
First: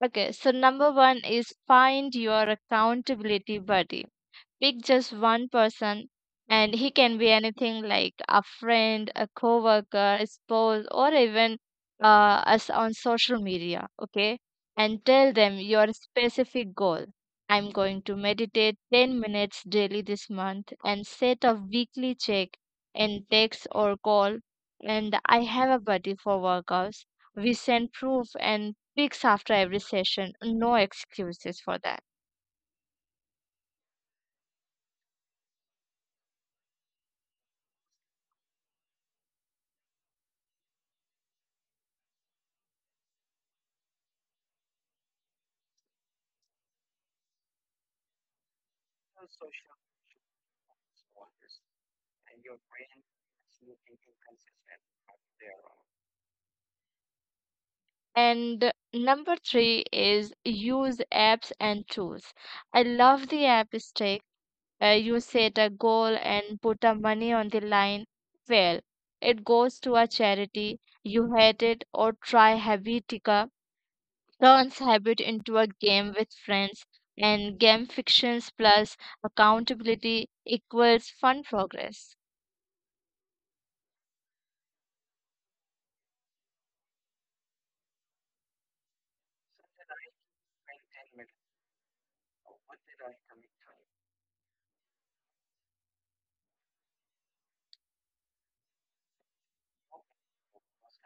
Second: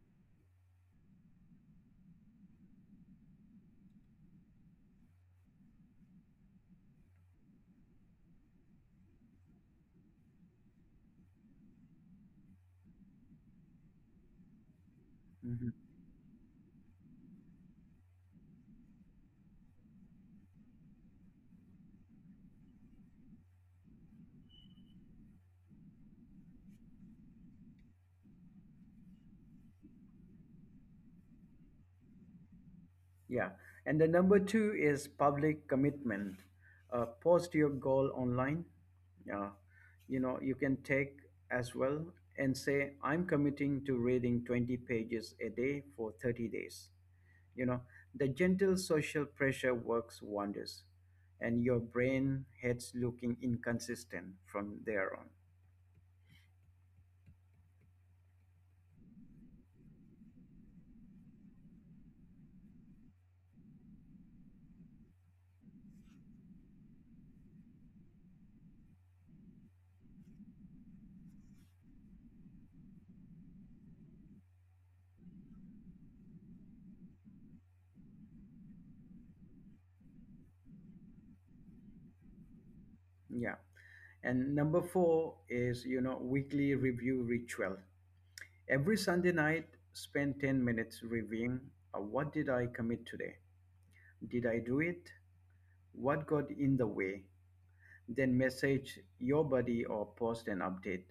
Speaker 2: Okay, so number one is find your accountability buddy. Pick just one person, and he can be anything like a friend, a coworker, a spouse, or even us on social media, okay? And tell them your specific goal. I'm going to meditate 10 minutes daily this month and set a weekly check in text or call. And I have a buddy for workouts. We send proof and pics after every session. No excuses for that.
Speaker 1: Yeah. And the number two is public commitment. Post your goal online. Uh, you know, you can take as well and say, I'm committing to reading 20 pages a day for 30 days. You know, the gentle social pressure works wonders, and your brain hates looking inconsistent from there on.
Speaker 2: And number three is use apps and tools. I love the app Stick. You set a goal and put a money on the line. Well, it goes to a charity you hate, it or try Habitica. Turns habit into a game with friends. And game fictions plus accountability equals fun progress.
Speaker 1: Yeah. And number four is, you know, weekly review ritual. Every Sunday night, spend 10 minutes reviewing what did I commit today? Did I do it? What got in the way? Then message your buddy or post an update.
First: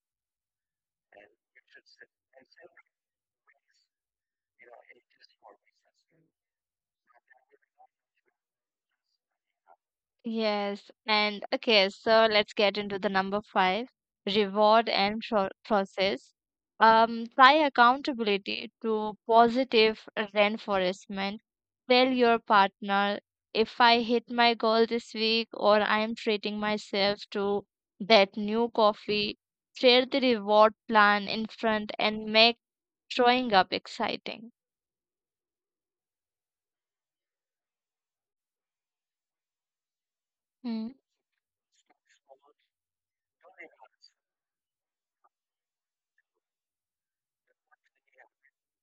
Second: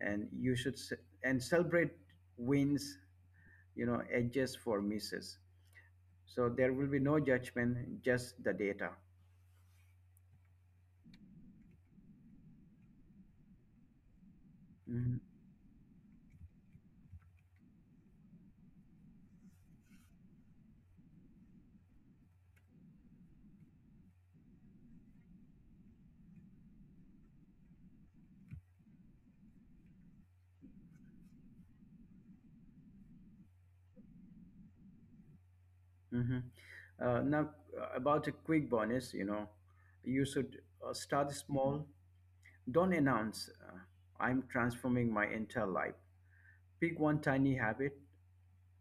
Speaker 1: And you should s- and celebrate wins, you know, edges for misses. So there will be no judgment, just the data.
Speaker 2: Yes, and okay, so let's get into the number five, reward
Speaker 1: Hmm.
Speaker 2: and pro process. Tie accountability to positive reinforcement. Tell your partner, if I hit my goal this week, or I'm treating myself to that new coffee. Share the reward plan in front and make showing up exciting.
Speaker 1: Hmm. Now, about a quick bonus, you know, you should
Speaker 2: Hmm.
Speaker 1: start small. Don't announce, I'm transforming my entire life. Pick one tiny habit,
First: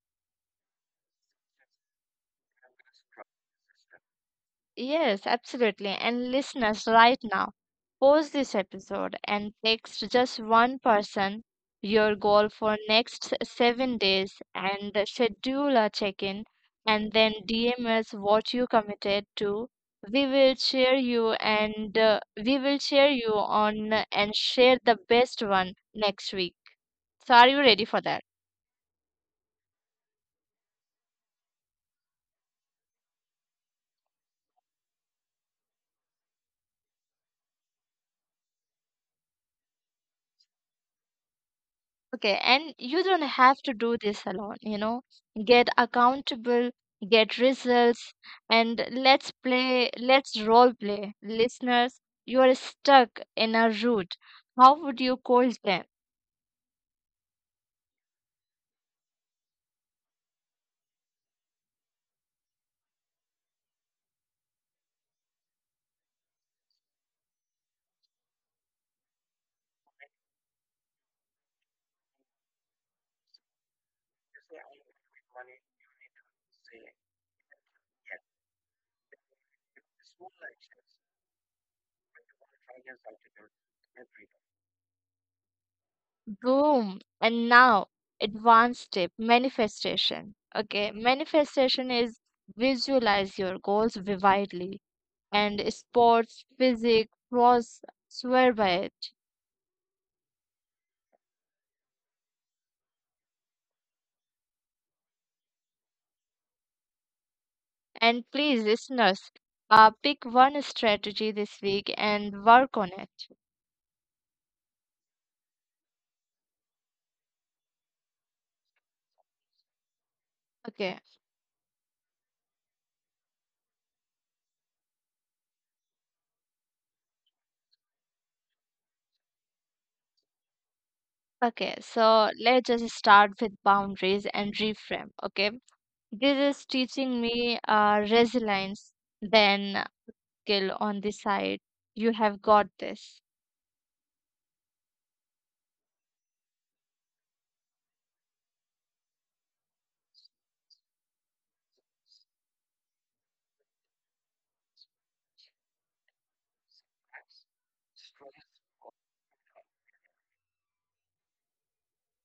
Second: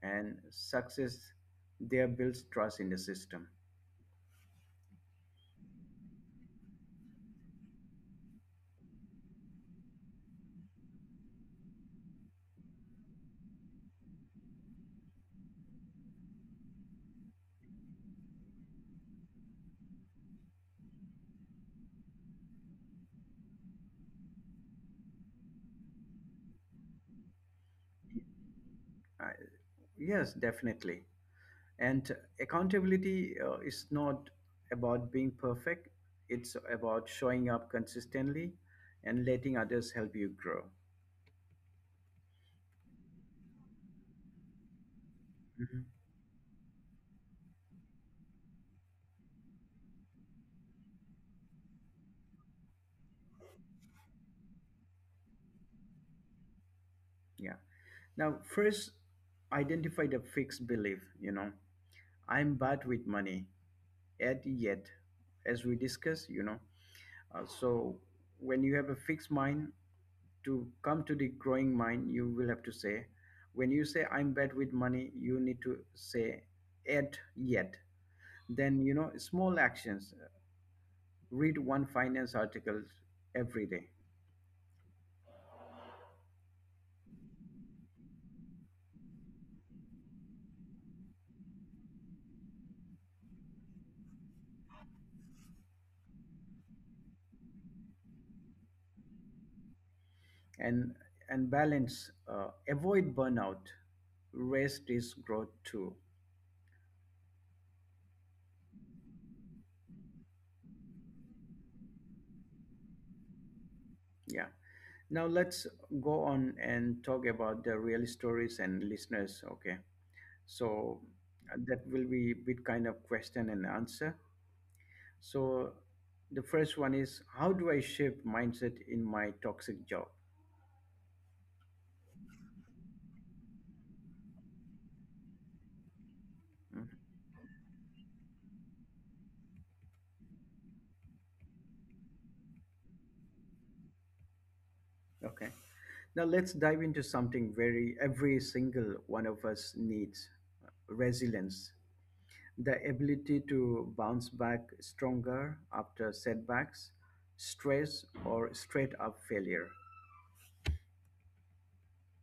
Speaker 1: and success there builds trust in the system.
Speaker 2: Yes, absolutely. And listeners, right now, pause this episode and text just one person your goal for next 7 days and schedule a check-in, and then DM us what you committed to. We will share you, and we will share you on and share the best one next week. So are you ready for that?
Speaker 1: Uh, yes, definitely. And accountability is not about being perfect, it's about showing up consistently and letting others help you grow.
Speaker 2: Okay, and you don't have to do this alone, you know. Get
Speaker 1: Mhm.
Speaker 2: accountable, get results, and let's role play. Listeners, you are stuck in a route. How would you call them?
Speaker 1: Yeah. Now, first, identify the fixed belief. You know, I'm bad with money. At yet, as we discussed, you know, so when you have a fixed mind, to come to the growing mind, you will have to say, when you say I'm bad with money, you need to say at yet. Then, you know, small actions. Read one finance article every day.
Speaker 2: Boom. And now, advanced step, manifestation. Okay, manifestation is visualize your goals vividly, and sports, physics, pros, swear by it.
Speaker 1: and and balance. Avoid burnout. Rest is growth too.
Speaker 2: And please, listeners, pick one strategy this week and work on it.
Speaker 1: Yeah. Now let's go on and talk about the real stories and listeners. Okay.
Speaker 2: Okay.
Speaker 1: So that will be bit kind of question and answer. So the first one is, how do I shift mindset in my toxic job?
Speaker 2: Okay, so let's just start with boundaries and reframe. Okay. This is
Speaker 1: Mhm.
Speaker 2: teaching me resilience, then skill on the side. You have got this.
Speaker 1: Okay. Now let's dive into something very every single one of us needs: resilience, the ability to bounce back stronger after setbacks, stress, or straight up failure.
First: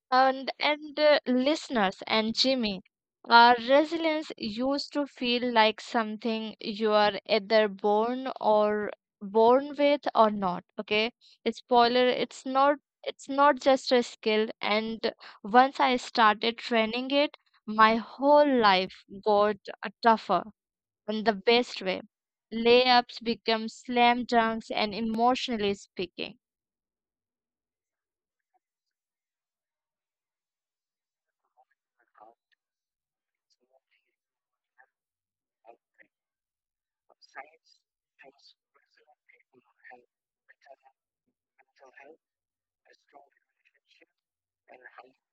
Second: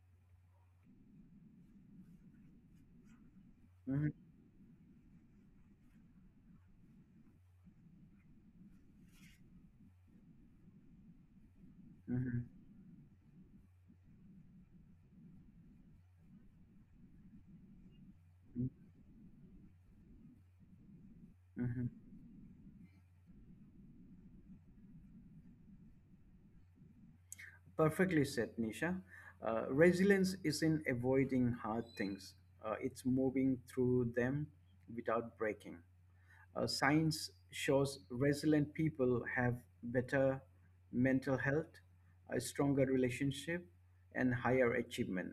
Speaker 2: And listeners and Jimmy, our
Speaker 1: Mhm.
Speaker 2: resilience used to feel like something you are either born with or not. Okay, spoiler, it's
Speaker 1: Mhm.
Speaker 2: not, it's not just a skill. And once I started training it, my whole
Speaker 1: Mhm.
Speaker 2: life got tougher in the best
Speaker 1: Mhm.
Speaker 2: way. Layups become slam dunks, and emotionally speaking.
Speaker 1: Perfectly said, Nisha. Resilience isn't avoiding hard things, it's moving through them without breaking. Science shows resilient people have better mental health, a stronger relationship, and higher achievement.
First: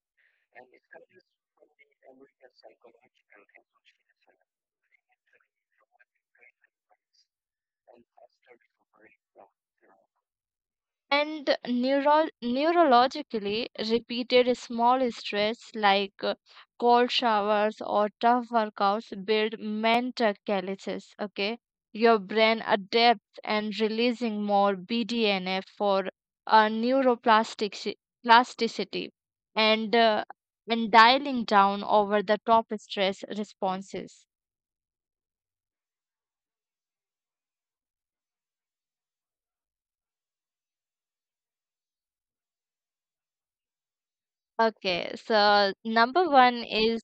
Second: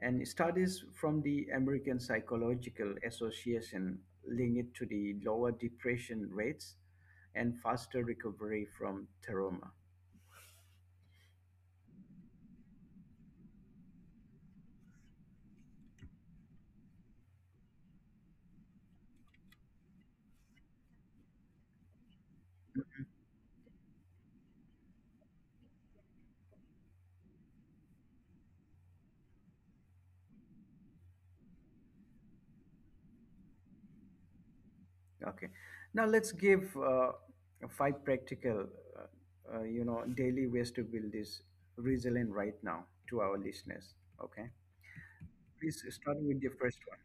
Speaker 1: And studies from the American Psychological Association link it to the lower depression rates and faster recovery from trauma.
Speaker 2: And neurologically, repeated small stress like cold showers or tough workouts build mental calluses. Okay, your brain adapts and releasing more BDNF for neuroplastic plasticity, and uh, and dialing down over the top stress responses.
Speaker 1: Okay. Now let's give five practical, you know, daily ways to build this resilient right now to our listeners. Okay.
Speaker 2: Okay, so
Speaker 1: Please start
Speaker 2: number
Speaker 1: with the
Speaker 2: one
Speaker 1: first one.
Speaker 2: is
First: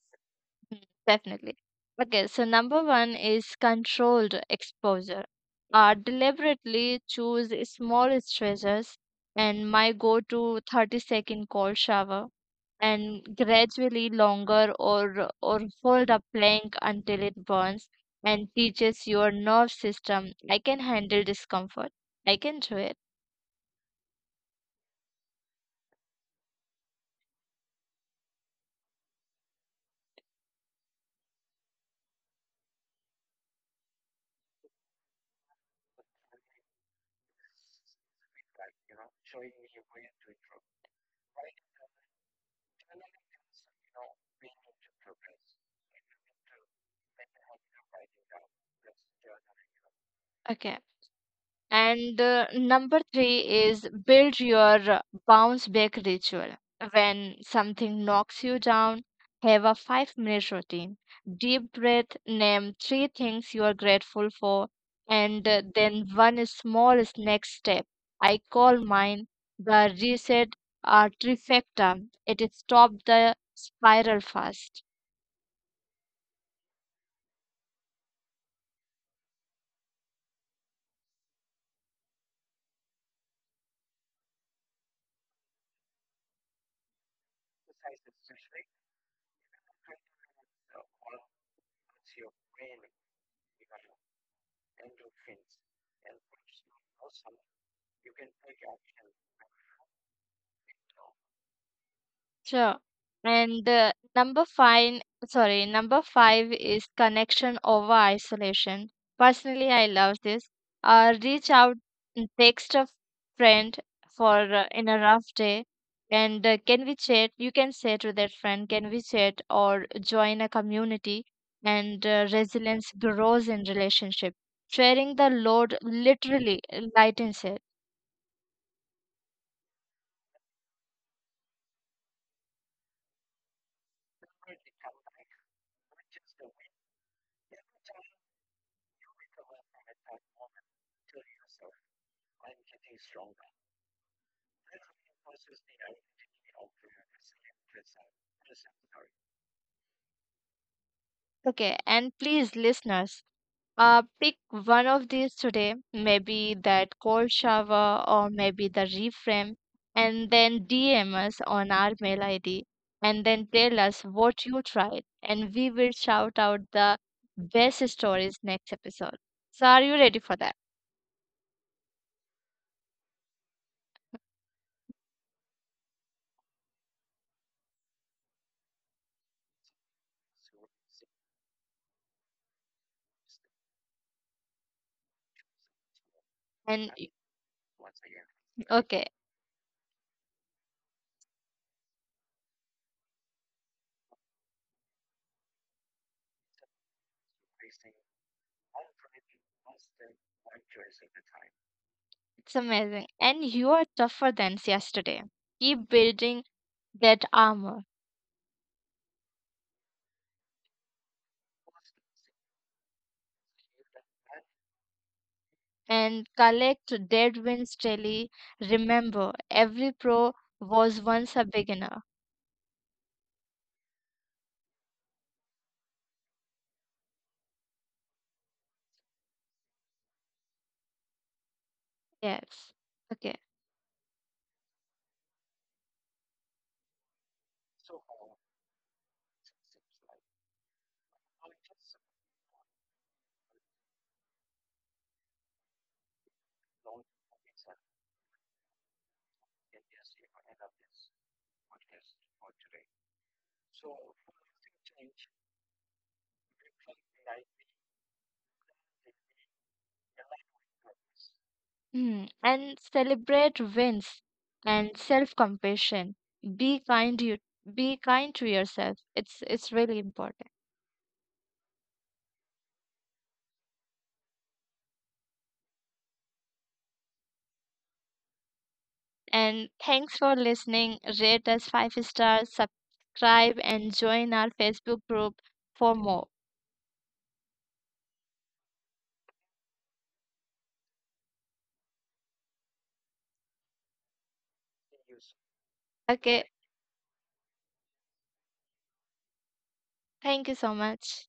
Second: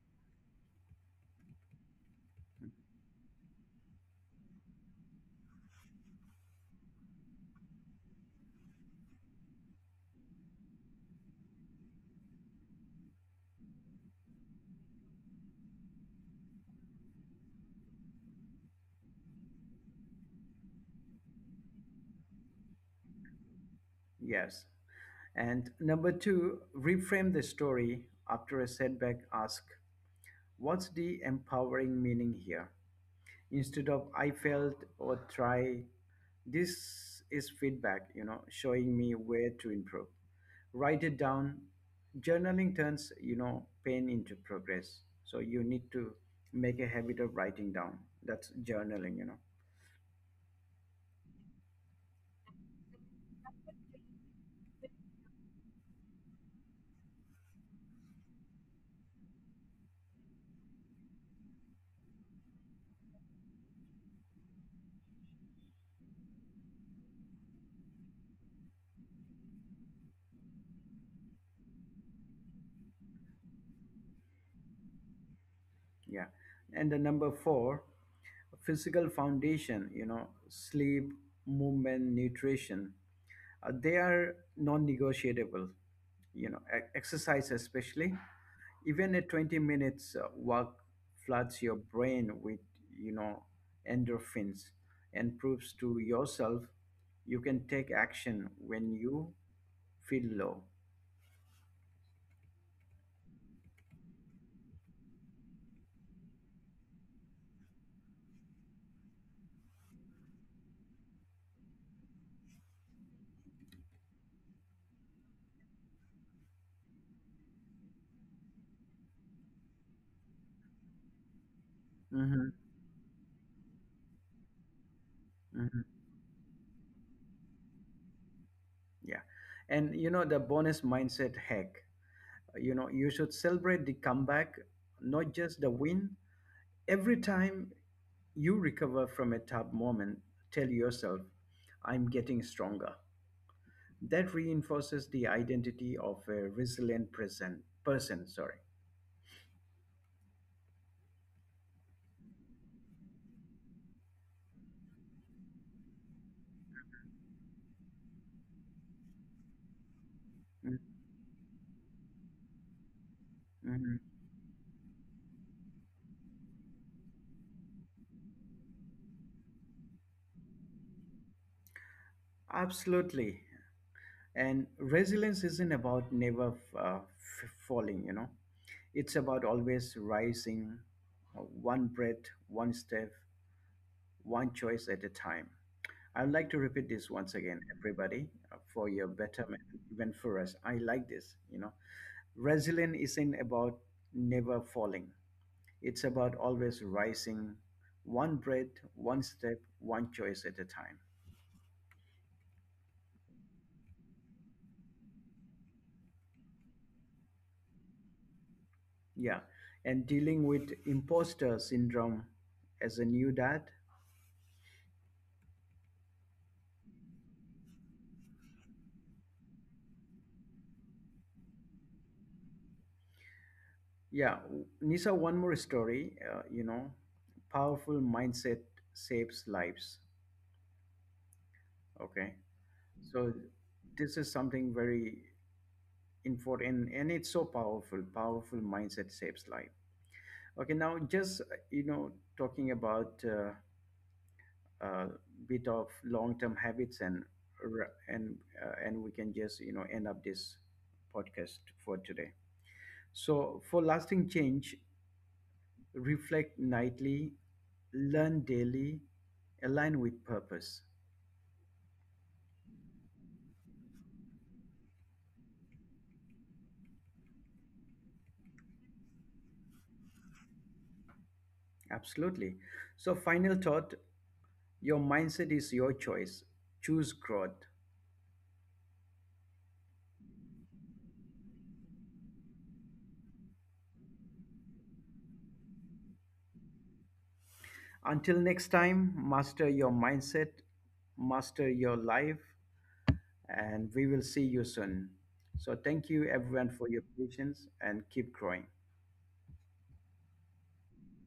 Speaker 2: Mm, definitely. Okay, so number one is controlled exposure. Deliberately choose small stressors, and my go to 30 second cold shower and gradually longer, or hold a plank until it burns, and teaches your nerve system I can handle discomfort. I can do it.
Speaker 1: Yes. And number two, reframe the story after a setback. Ask, what's the empowering meaning here? Instead of I failed or try, this is feedback, you know, showing me where to improve. Write it down. Journaling turns, you know, pain into progress. So you need to make a habit of writing down. That's journaling, you know.
Speaker 2: Okay. And number three is build your bounce back ritual. When something knocks you down, have a 5 minute routine. Deep breath, name three things you are grateful for, and then one small snack step. I call mine the reset trifecta. It stops the spiral fast.
Speaker 1: Yeah. And the number four, physical foundation, you know, sleep, movement, nutrition. They are non-negotiable, you know, exercise especially. Even a 20 minutes walk floods your brain with, you know, endorphins, and proves to yourself you can take action when you feel low.
Speaker 2: Sure. And number five, sorry, number five is connection over isolation. Personally, I love this. Reach out and text a friend for in a rough day, and can we chat? You can say to that friend, can we chat, or join a community? And
Speaker 1: Hmm.
Speaker 2: resilience grows in relationship. Sharing the load
Speaker 1: Hmm.
Speaker 2: literally lightens it.
Speaker 1: Yeah. And you know the bonus mindset hack, you know, you should celebrate the comeback, not just the win. Every time you recover from a tough moment, tell yourself, I'm getting stronger. That reinforces the identity of a resilient person. Person, sorry.
Speaker 2: Okay, and please, listeners, pick one of these today, maybe that cold shower or maybe the reframe, and then
Speaker 1: Mm.
Speaker 2: DM us on our mail ID, and then tell
Speaker 1: Mhm.
Speaker 2: us what you tried, and we will shout out the best stories next episode. So, are you ready for that?
Speaker 1: Absolutely. And resilience isn't about never falling. You know, it's about always rising, one breath, one step, one choice at a time. I'd like to repeat
Speaker 2: And y-
Speaker 1: this once again, everybody, for
Speaker 2: okay,
Speaker 1: your betterment, even for us. I like this, you know. Resilience isn't about never falling. It's about always rising one breath, one step, one choice at a time.
Speaker 2: it's amazing. And you are tougher than yesterday. Keep building that armor
Speaker 1: Yeah. And dealing with imposter syndrome as a new dad.
Speaker 2: and collect dead wins daily. Remember, every pro was once a beginner.
Speaker 1: Yeah. Nisa, one more story. You know, powerful mindset saves lives. Okay.
Speaker 2: Yes.
Speaker 1: So
Speaker 2: Okay.
Speaker 1: this is something very important, and it's so powerful. Powerful mindset saves life. Okay. Now, just, you know, talking about. Uh, Bit of long-term habits and r- and we can just, you know, end up this podcast for today. So for lasting change, reflect nightly, learn daily, align with purpose.
Speaker 2: Hmm. And celebrate wins and self-compassion. Be kind you be kind to yourself. It's really important.
Speaker 1: Absolutely. So final thought, your mindset is your choice. Choose growth.
Speaker 2: And thanks for listening. Rate us 5 stars, subscribe, and join our Facebook group for more.
Speaker 1: Until next time, master your mindset, master your life, and we will see you soon. So, thank you
Speaker 2: Okay.
Speaker 1: everyone for your patience and keep growing.
Speaker 2: Thank you so much.